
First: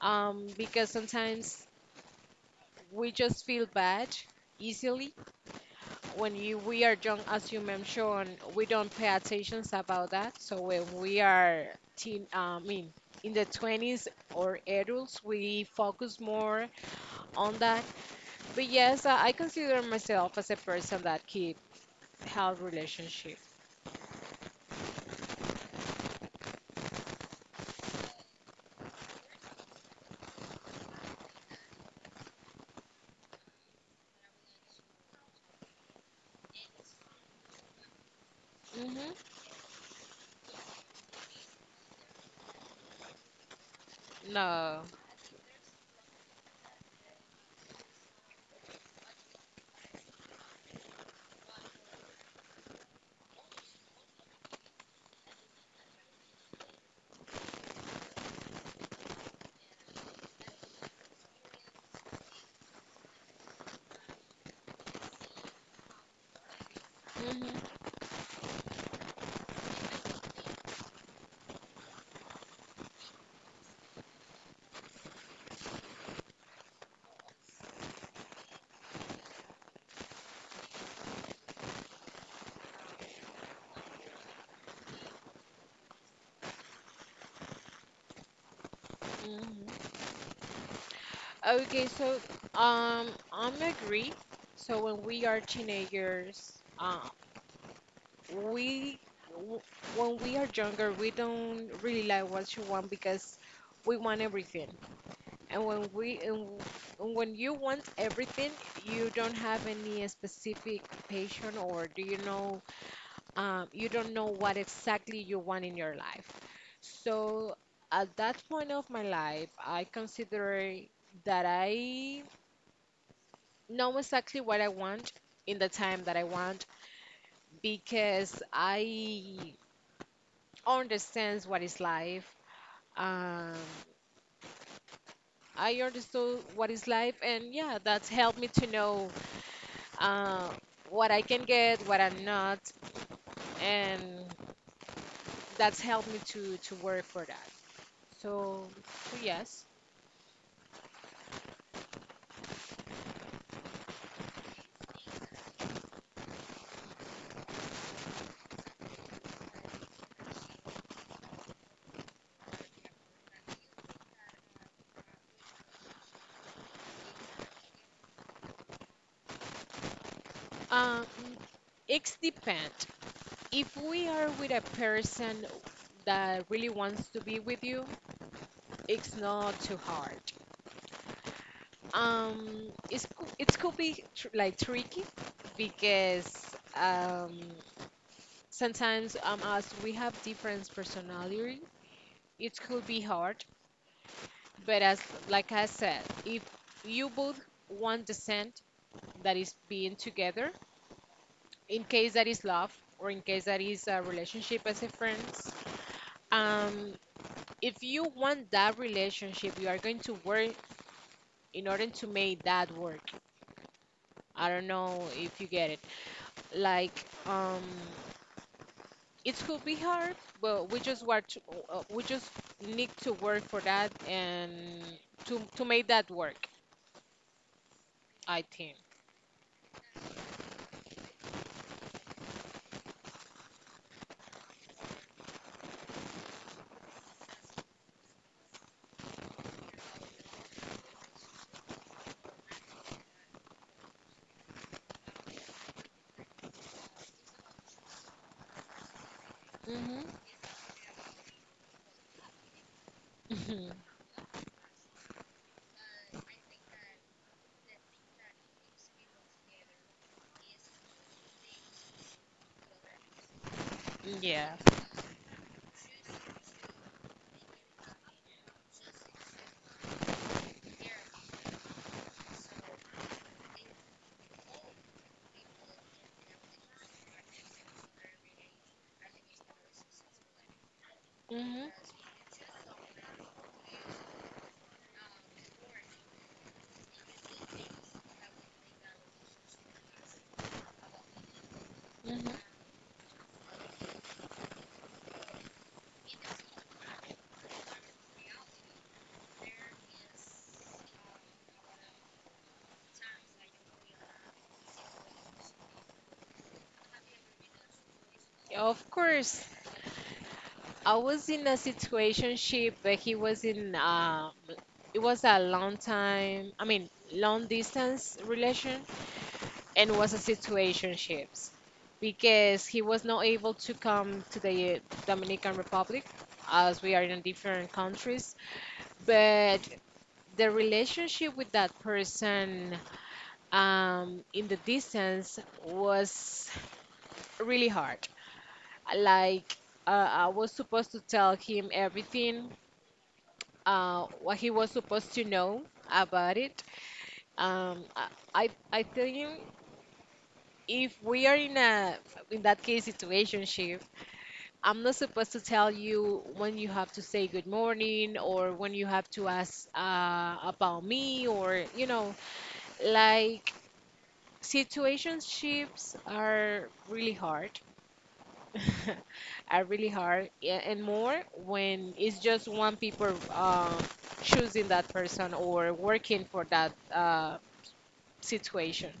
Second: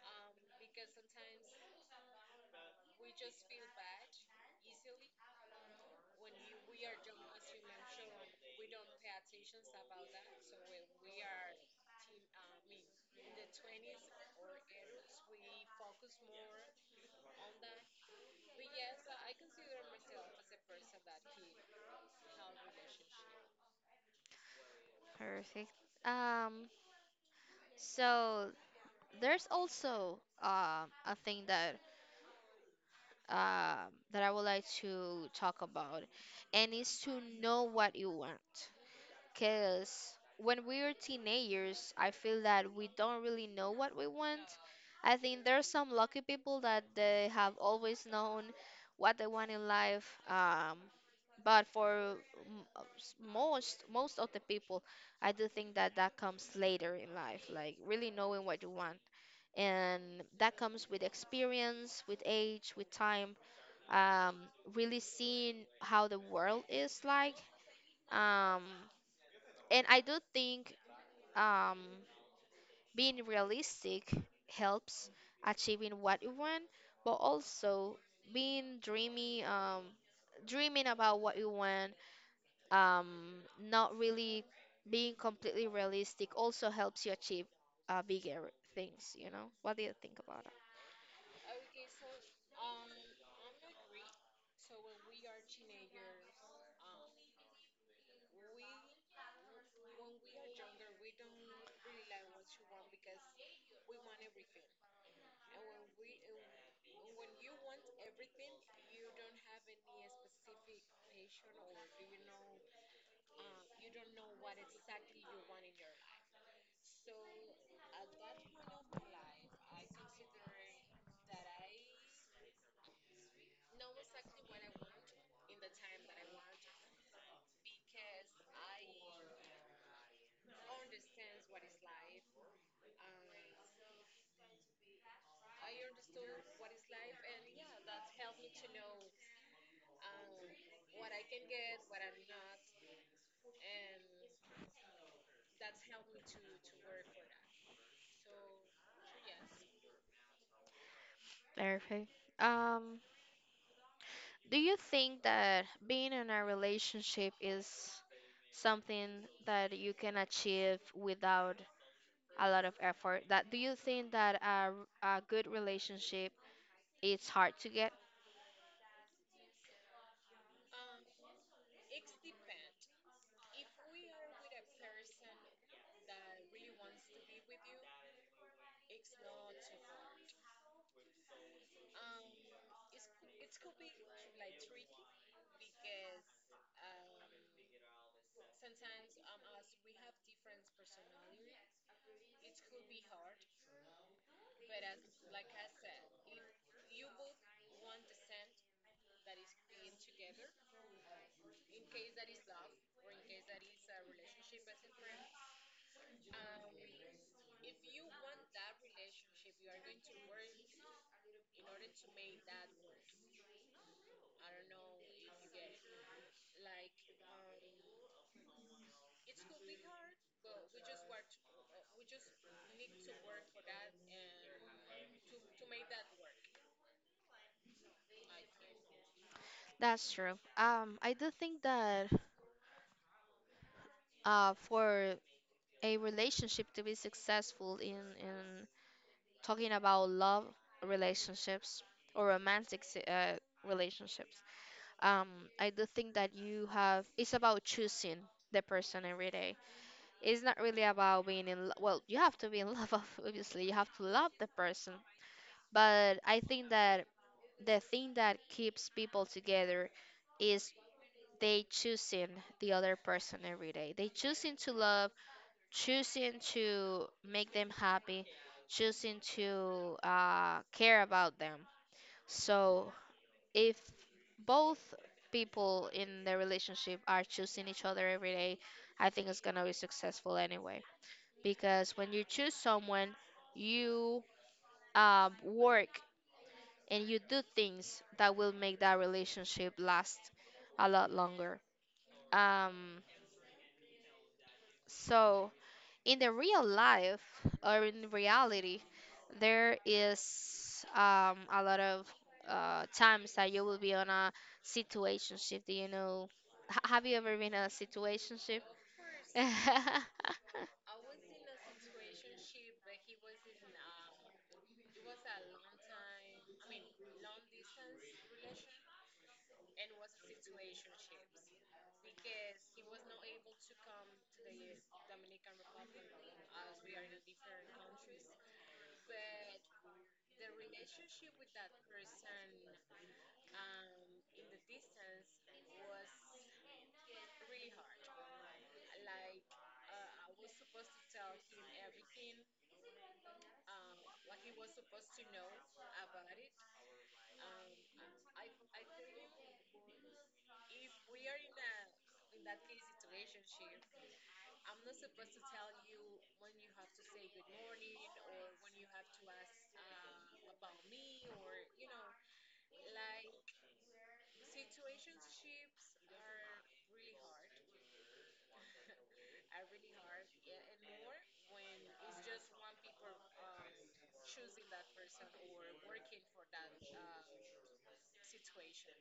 because sometimes we just feel bad easily when you we are young. As you mentioned, we don't pay attentions about that. So when we are teen, I mean, in the 20s or adults, we focus more on that. But yes, I consider myself as a person that keep health relationship.
Perfect. Um, so there's also a thing uh, that I would like to talk about, and is to know what you want.
Mm-hmm.
Because when we're teenagers, I feel that we don't really know what we want.
No.
I think there's some lucky people that they have always known what they want in life. But for most of the people, I do think that that comes later in life, like really knowing what you want, and that comes with experience, with age, with time, um, really seeing how the world is like.
Mm-hmm.
Um, and I do think um, being realistic helps achieving what you want, but also being dreamy, dreaming about what you want, um, not really being completely realistic also helps you achieve bigger things, you know? What do
Mm-hmm.
you think about it?
Okay, so, um, I'm agree. So when we are teenagers, we w- when we are younger, we don't really like what you want, because we want everything, and when we and, w- and when you want everything, you don't have any specific passion or do you know you don't know what exactly you want in your life. So at that point of my life, I consider that I know exactly what I want in the time that I want, because I understands what is life. Um, I understood what is life, and yeah, that's helped me to know uh, what I can get, what I'm not, and that's helped me to work for that. So, so, yes,
Perfect. Um, Do you think that being in a relationship is something that you can achieve without a lot of effort? That do you think that a good relationship, it's hard to get?
um, it's depend. If we are with a person that really wants to be with you, it's not too hard. It could be like tricky, because. Um, Sometimes, as we have different personality, it could be hard. But as, like I said, if you both want the scent, that is being together, in case that is love, or in case that is a relationship as a friends, um if you want that relationship, you are going to work in order to make that work. I don't know if you get it. Like, it could be hard, but we just need to work for that, and to make that work, I think.
That's true. I do think that for a relationship to be successful in talking about love relationships or romantic relationships, um, I do think that you have it's about choosing the person every day.
Mhm.
It's not really about being in love. Well, you have to be in love, obviously. You have to love the person. But I think that the thing that keeps people together is they choosing the other person every day. They choosing
Yeah.
to love, choosing to make them happy, choosing to care about them. So if both people in the relationship are choosing each other every day, I think it's gonna be successful anyway,
Mhm.
because when you choose someone, you work and you do things that will make that relationship last a lot longer.
Mhm.
Um, so in the real life or in reality, there is a lot of times that you will be on a situationship. Do you know? Have you ever been in a situationship?
Of course, I was in a situationship, but he was in it was a long time, I mean, long distance relation, and was a situationships, because he was not able to come to the Dominican Republic, as we are in different countries. But the relationship with that person, in the distance, was really hard. Like, I was supposed to tell him everything, what he was supposed to know about it. Um, I, I think, if we are in that case, situationship, I'm not supposed to tell you when you have to say good morning, or when you have to ask about me, or, like. Situationships are really hard. Are really hard, yeah, and more when it's just one people, choosing that person or working for that situation.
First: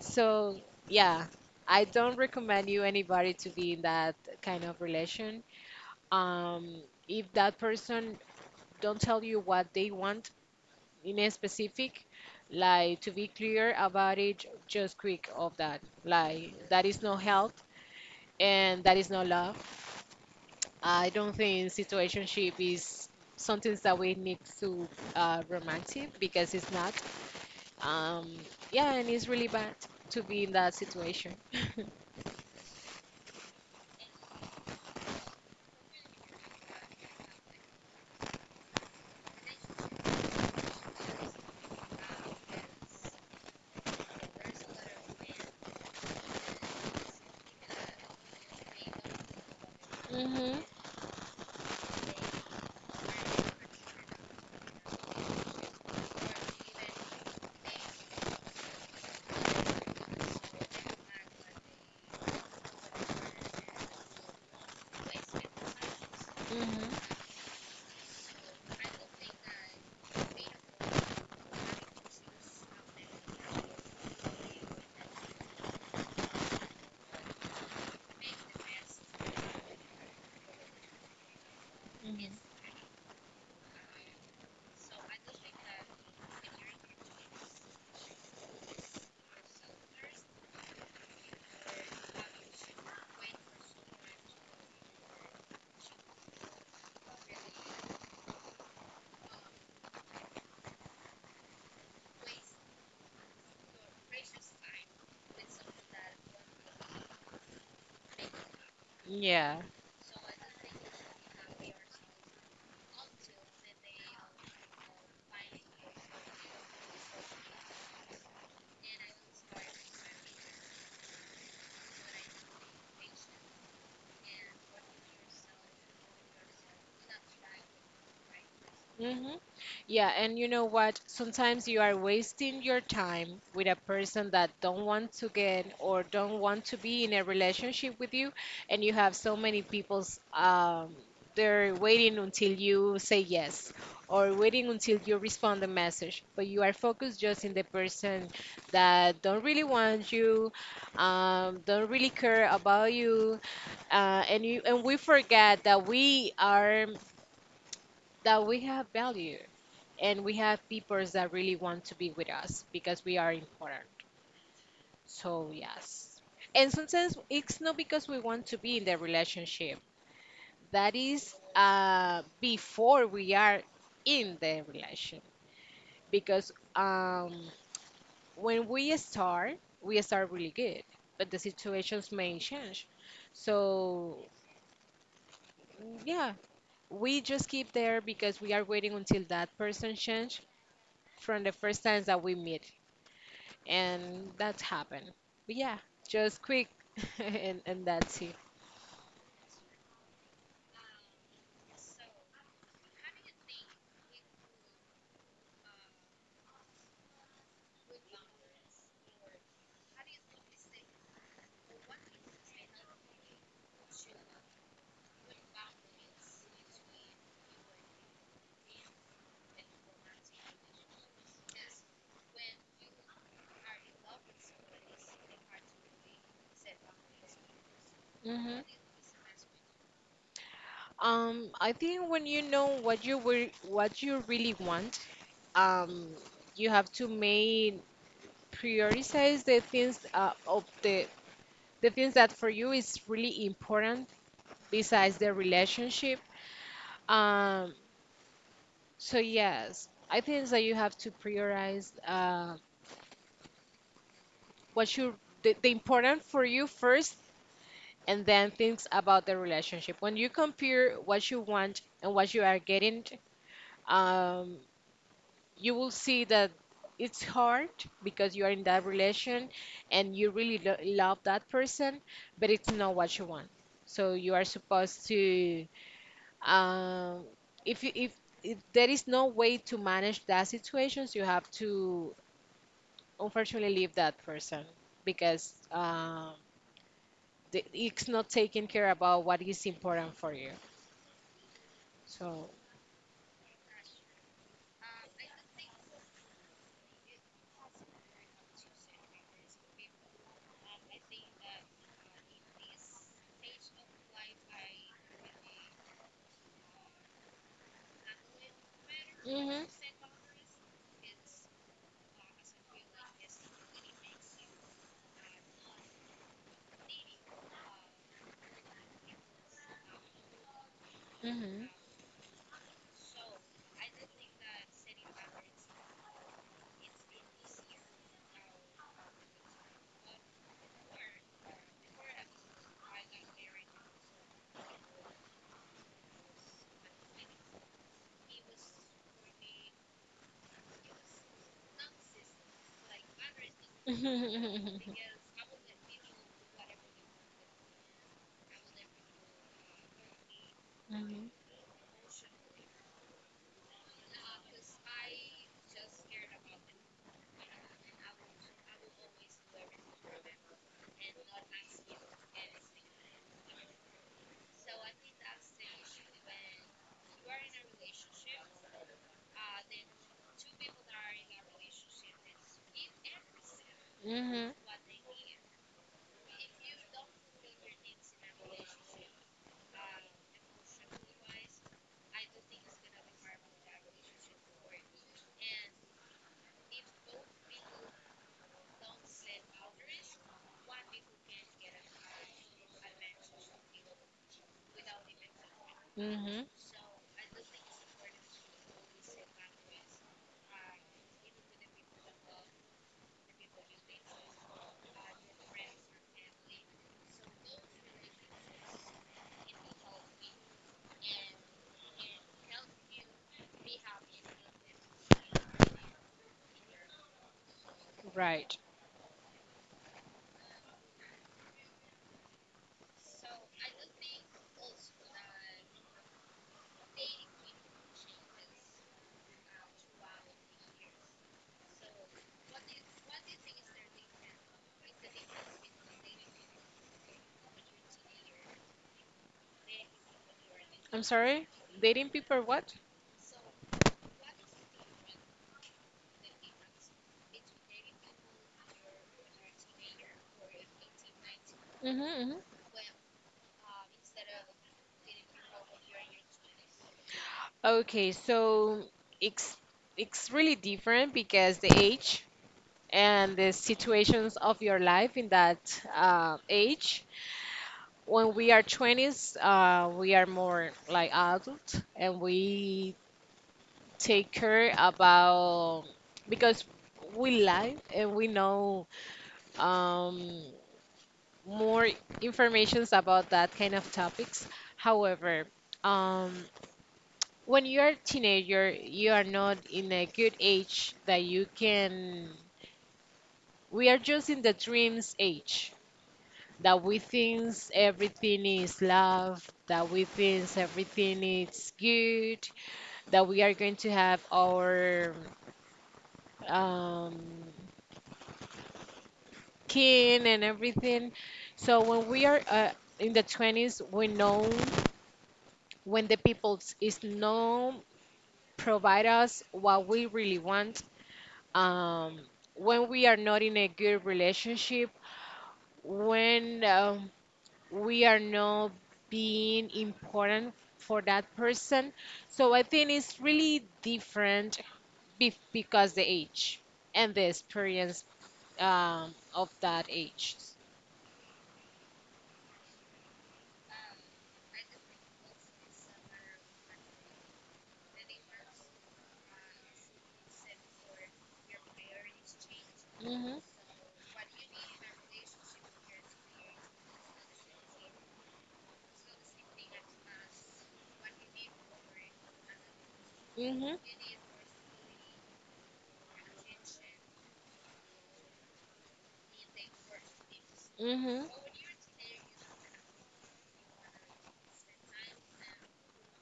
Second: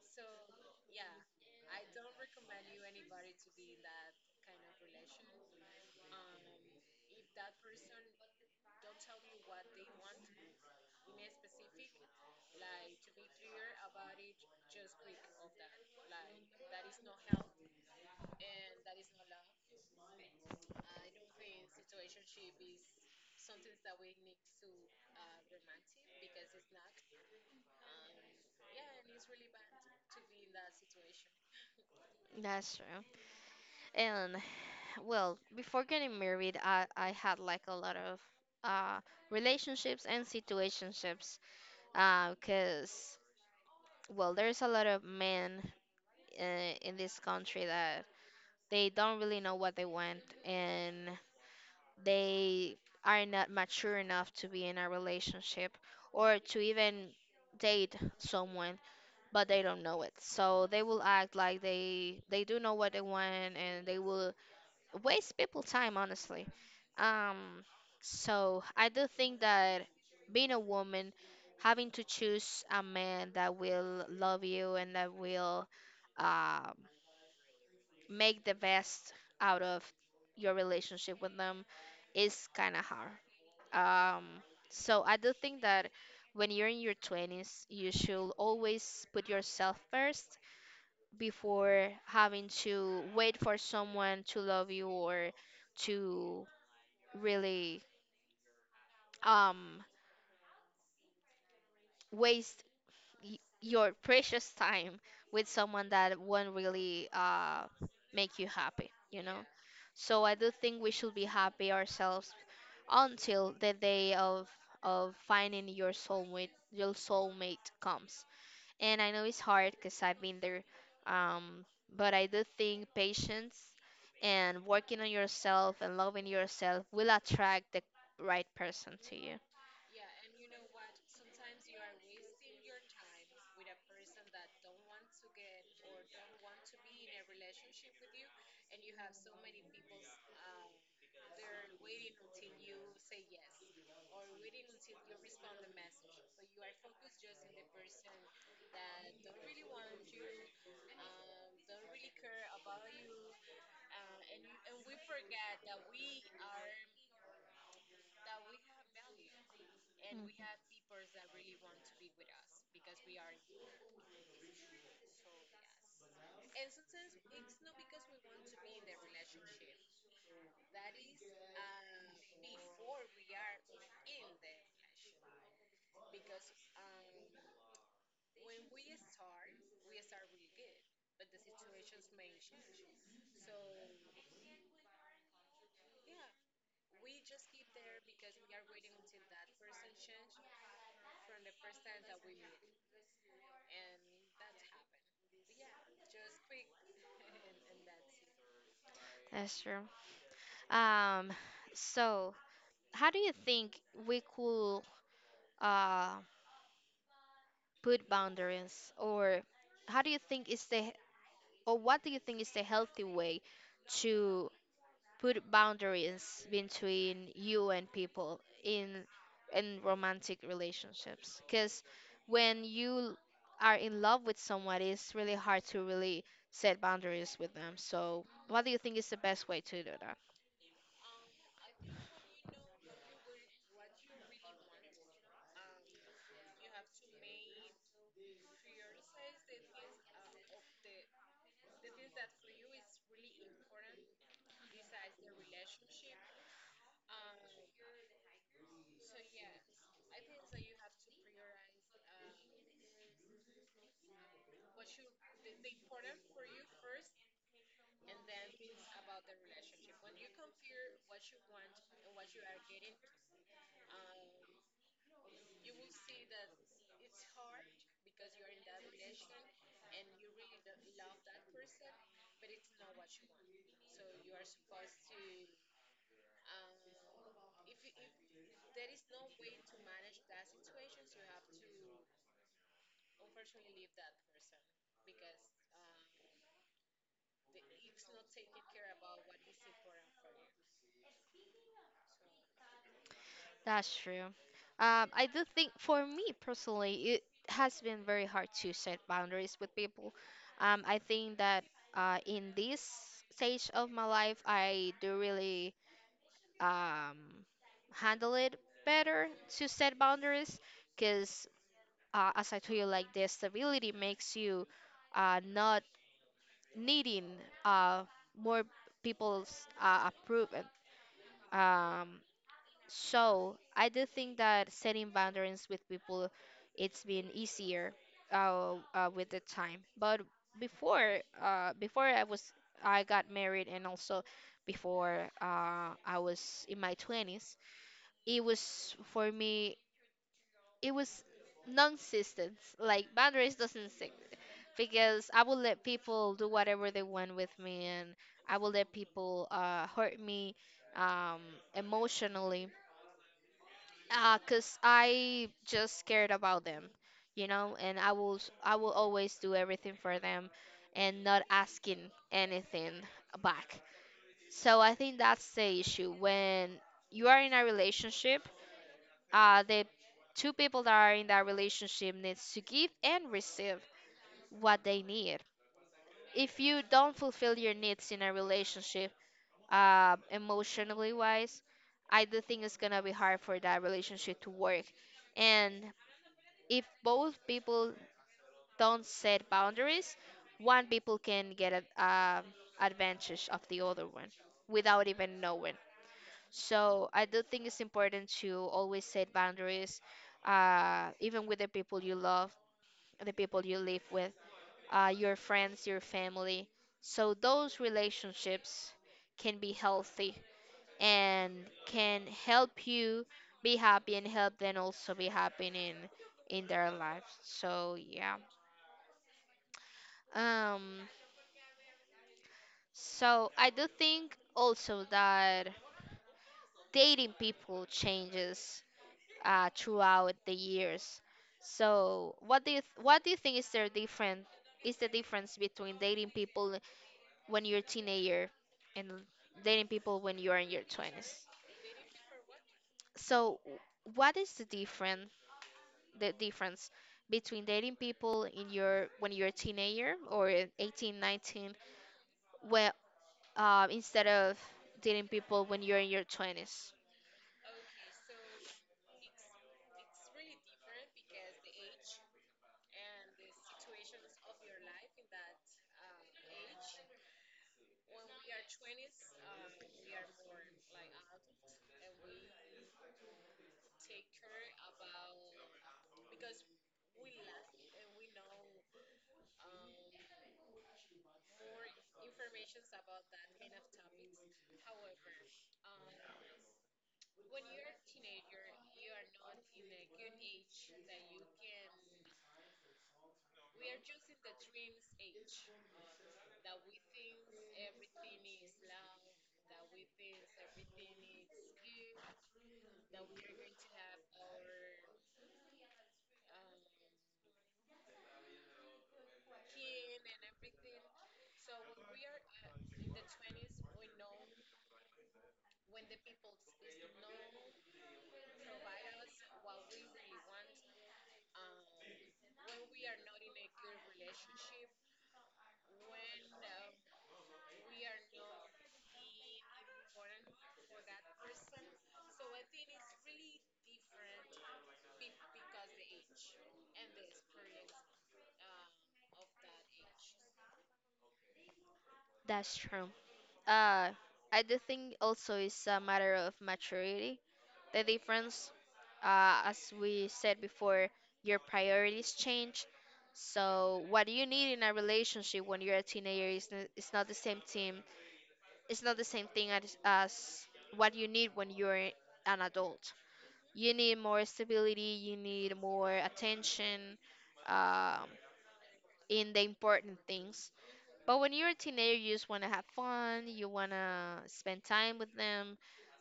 So, yeah, I don't recommend you anybody to be in that kind of relation. Um, if that person don't tell you what they want, in a specific, like, to be clear about it, just quick of that, like, that is no health and that is no love. I don't think situationship is something that we need to romantic, because it's not. Um yeah and it's really bad to be in that situation.
That's true. And well, before getting married, I had like a lot of uh, relationships and situationships because, well, there's a lot of men in this country that they don't really know what they want,
Hmm.
and they are not mature enough to be in a relationship or to even date someone, but they don't know it, so they will act like they do know what they want, and they will waste people time, honestly.
Hmm.
Um so I do think that being a woman, having to choose a man that will love you and that will um, make the best out of your relationship with them
Yes.
is kind of hard. So I do think that when you're in your 20s you should always put yourself first before having to wait for someone to love you or to really um waste your precious time with someone that won't really make you happy.
Yeah.
So I do think we should be happy ourselves until the day of finding your soulmate, your soulmate comes. And I know it's hard because I've been there. um but I do think patience and working on yourself and loving yourself will attract the right person to you.
Mm-hmm. Yeah, and you know what? Sometimes you are wasting your time with a person that don't want to get or don't want to be in a relationship with you, and you have so many people's, they're waiting until you say yes, or waiting until you respond the message, but you are focused just in the person that don't really want you, don't really care about you, and we forget that we are that we have value, and
Mm.
we have people that really want to be with us because we are
Here.
important. So, yes. And sometimes it's not because we want to be in the relationship, that is, before we are in the relation. Because, when we start really good, but the situations may change. So, yeah, we just keep there because we are waiting until that person change from the first times that we meet. And that's happened. But yeah, just quick, and that's it.
That's true. Um, so how do you think we could uh put boundaries or how do you think is the or what do you think is the healthy way to put boundaries between you and people in romantic relationships, because when you are in love with someone it's really hard to really set boundaries with them, so
Hmm.
what do you think is the best way to do that?
I think, when you know what you really want, um, you have to make prioritize the things, of the things that for you is really important, besides the relationship. Um, so yes, I think that you have to prioritize, what you the important for you first, and then things about the relationship. When you compare what you want and what you are getting, um, you will see that it's hard, because you are in that relation and you really love that person, but it's not what you want. So you are supposed to, um, if you, if there is no way to manage that situations, you have to, unfortunately, leave that person, because, it's not taking care about what is important for you. So.
That's true. I do think for me personally it has been very hard to set boundaries with people. I think that in this stage of my life I do really um, handle it better
Mhm.
to set boundaries because, as I told you, like, the stability makes you not needing uh, more people's approval.
Mhm.
Um, so I do think that setting boundaries with people, it's been easier with the time. But Before I was I got married, and also before, I was in my 20s, it was for me, it was non existent, like boundaries doesn't exist.
Mhm.
Because I will let people do whatever they want with me, and I will let people hurt me,
Mhm.
um, emotionally, because I just cared about them. And I will I will always do everything for them and not asking anything back. So I think that's the issue. When you are in a relationship, the two people that are in that relationship needs to give and receive
Mhm.
what they need. If you don't fulfill your needs in a relationship, emotionally wise, I do think it's gonna be hard for that relationship to work. And if both people don't set boundaries, one people can get advantage of the other one without even knowing.
Mhm.
So I do think it's important to always set boundaries, even with the people you love, the people you live with, your friends, your family. So those relationships can be healthy and can help you be happy and help them also be happy in their lives. So yeah.
Right.
Um. So I do think also that dating people changes throughout the years. So, what do you what do you think is there different is the difference between dating people when you're a teenager and dating people when you are in your
I'm
20s?
sorry. Dating people, what?
So, what is the different the difference between dating people in your when you're a teenager or in 18, 19,
Mhm. Mhm.
well, instead of dating people when you're in your 20s?
Okay, so it's it's really different because the age and the situations of your life in that, age. When we are 20s, we are more like adult, and we take care about, because we live and we know, um, more informations about that kind of topics. However, um, when you are a teenager, you are not in a good age that you can. We are just in the dreams age, that we think everything is love, that we think everything is good, that we are going to have our, um, skin and everything. So when we are, in the 20s, we know when the people is not provide us what we really want. Um, when we are not in a good relationship, when, we are not being important for that person. So I think it's really different, because the age and the experience, of that age.
That's true. Uh, I do think also it's a matter of maturity. The difference, as we said before, your priorities change.
Hmm.
So what you need in a relationship when you're a teenager is is not the same team. It's not the same thing as what you need when you're an adult.
Hmm.
You need more stability. You need more attention, um, in the important things.
Hmm.
But when you're a teenager, you just want to have fun, you want to spend time with them,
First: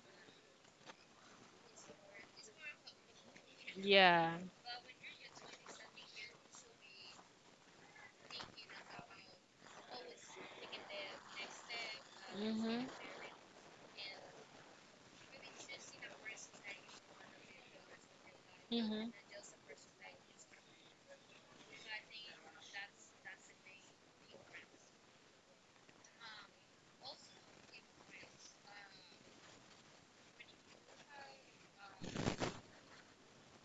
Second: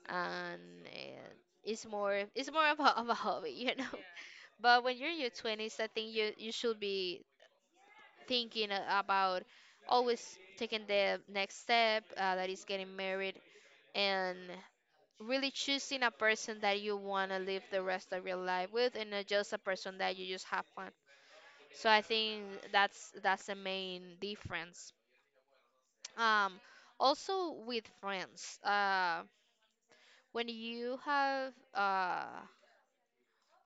and uh, it's more of of a hobby, you know.
Yeah.
But when you're in your 20s, I think you should be thinking about always taking the next step, that is
Mhm.
getting married, and really choosing a person that you want to live the rest of your life with, and
Mhm.
not just a person that you just have fun. So I think that's the main difference. Um, also with friends. When you have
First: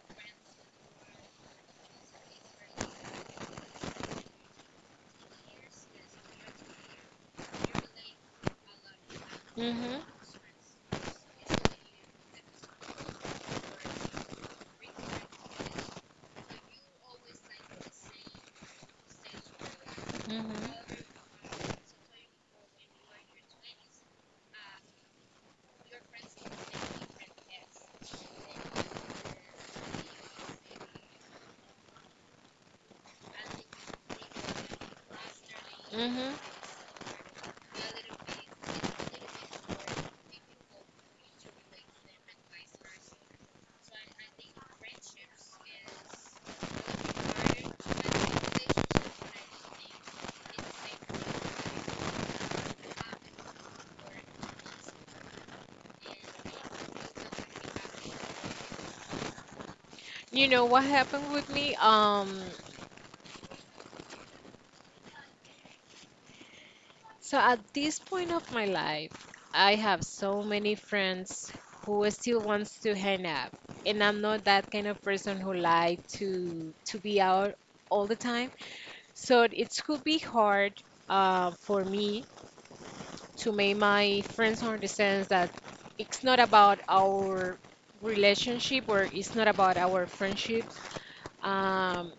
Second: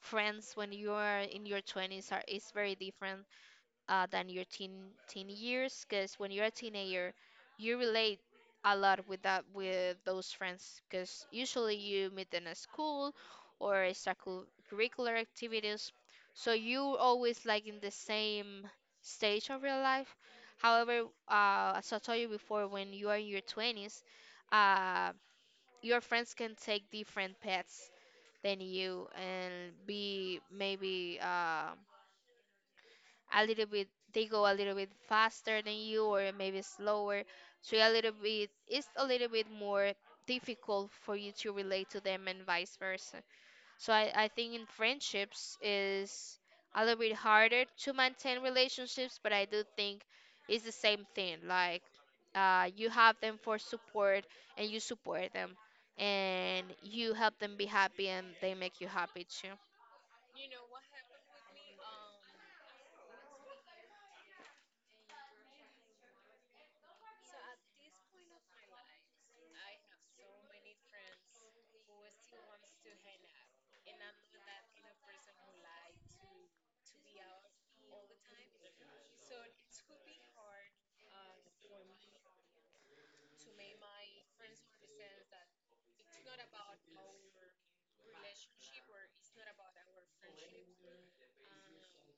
friends when you are in your 20s are is very different than your teen teen years because when you're a teenager you relate a lot with that with
Mhm.
those friends because usually you meet in a school or extracurricular activities, so you always like in the same stage of your life.
Mhm.
However, as I told you before, when you are in your 20s, uh, your friends can take different paths than you and be maybe a little bit they go a little bit faster than you or
Mhm.
maybe slower. So a little bit it's a little bit more difficult for you to relate to them and vice versa. So I think in friendships is a little bit harder to maintain relationships, but I do think it's the same thing, like, you have them for support and you support them and you help them be happy and they make you happy too.
You know what happened with me? So at this point of my life, I have so many friends who still wants to hang out, and I'm not that kind of person who like to be out all the time. So it could be hard, for me to make my friends understand that it's not about our relationship or it's not about our friendship. Um,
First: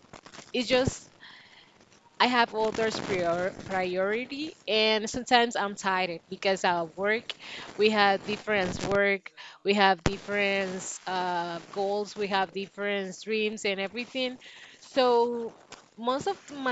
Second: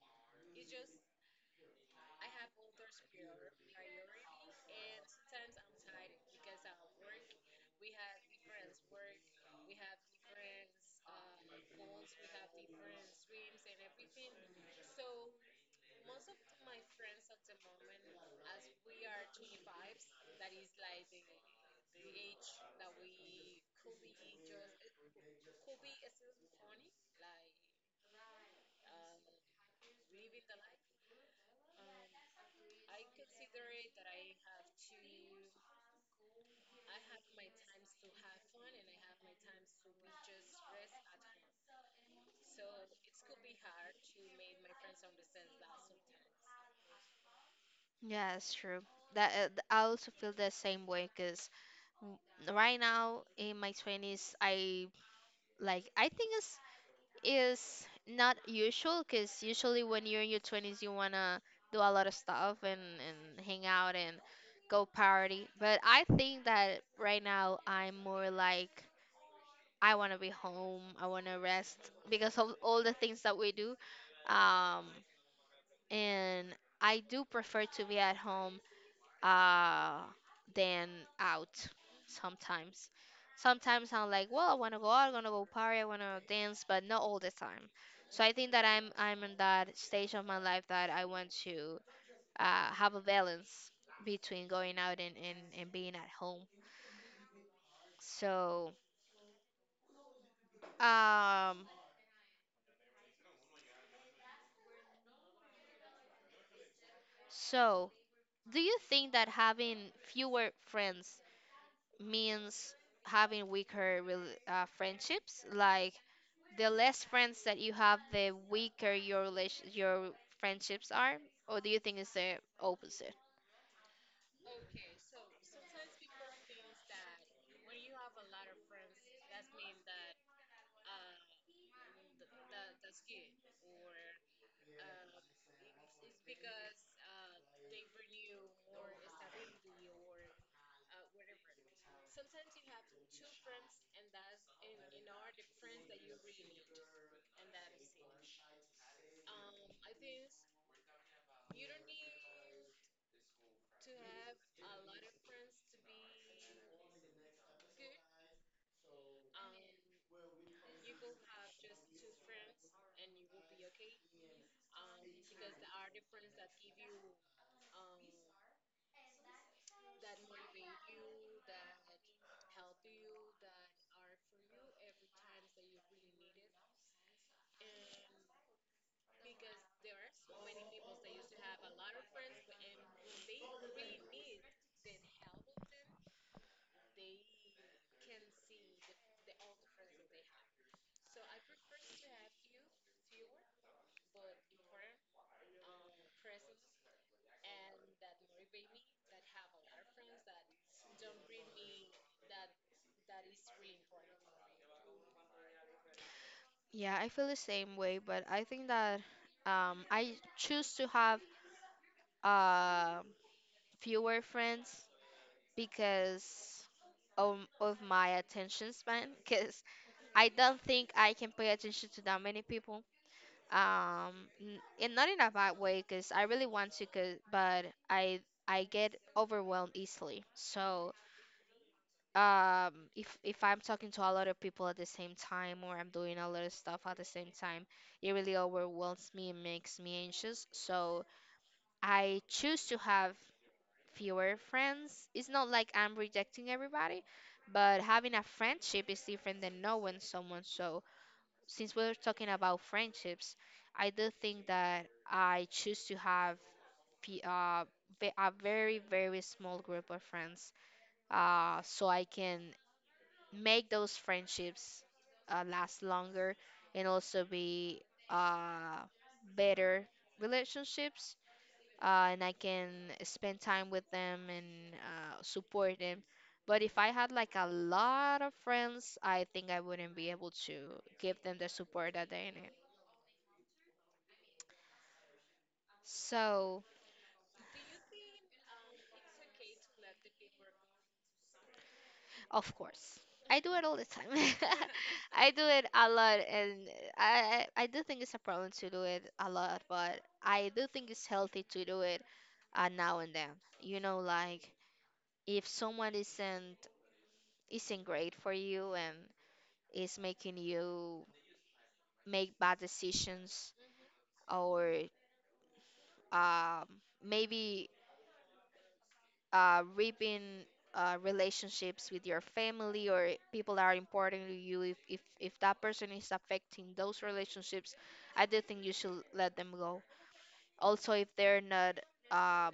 it's just, I have others priority, and sometimes I'm tired because of work. We have different work, we have different, goals, we have different dreams and everything. So most of
Yeah, it's true that I also feel the same way, because w- right now in my 20s I like I think it's is not usual, because usually when you're in your 20s you want to do a lot of stuff and hang out and go party, but I think that right now I'm more like I want to be home, I want to rest because of all the things that we do. um and I do prefer to be at home, uh, than out sometimes. Sometimes I'm like, well, I want to go out, I want to go party, I want to dance, but not all the time. So I think that I'm in that stage of my life that I want to have a balance between going out and being at home. So, um, so do you think that having fewer friends means having weaker rel friendships? Like, the less friends that you have, the weaker your relation your friendships are, or do you think it's the opposite? Yeah, I feel the same way, but I think that I choose to have uh, fewer friends because of my attention span. Because I don't think I can pay attention to that many people. Um, and not in a bad way, because I really want to, 'cause- but I get overwhelmed easily. So if I'm talking to a lot of people at the same time or I'm doing a lot of stuff at the same time, it really overwhelms me and makes me anxious. So I choose to have fewer friends. It's not like I'm rejecting everybody, but having a friendship is different than knowing someone. So since we're talking about friendships, I do think that I choose to have fe- uh, a very, very small group of friends so I can make those friendships last longer and also be uh, better relationships, and I can spend time with them and support them. But if I had like a lot of friends, I think I wouldn't be able to give them the support that they need. So of course I do it all the time. I do it a lot. And I do think it's a problem to do it a lot, but I do think it's healthy to do it now and then. You know, like, if someone isn't great for you and is making you make bad decisions or um, maybe ripping relationships with your family or people that are important to you, if that person is affecting those relationships, I do think you should let them go. Also, if they're not um,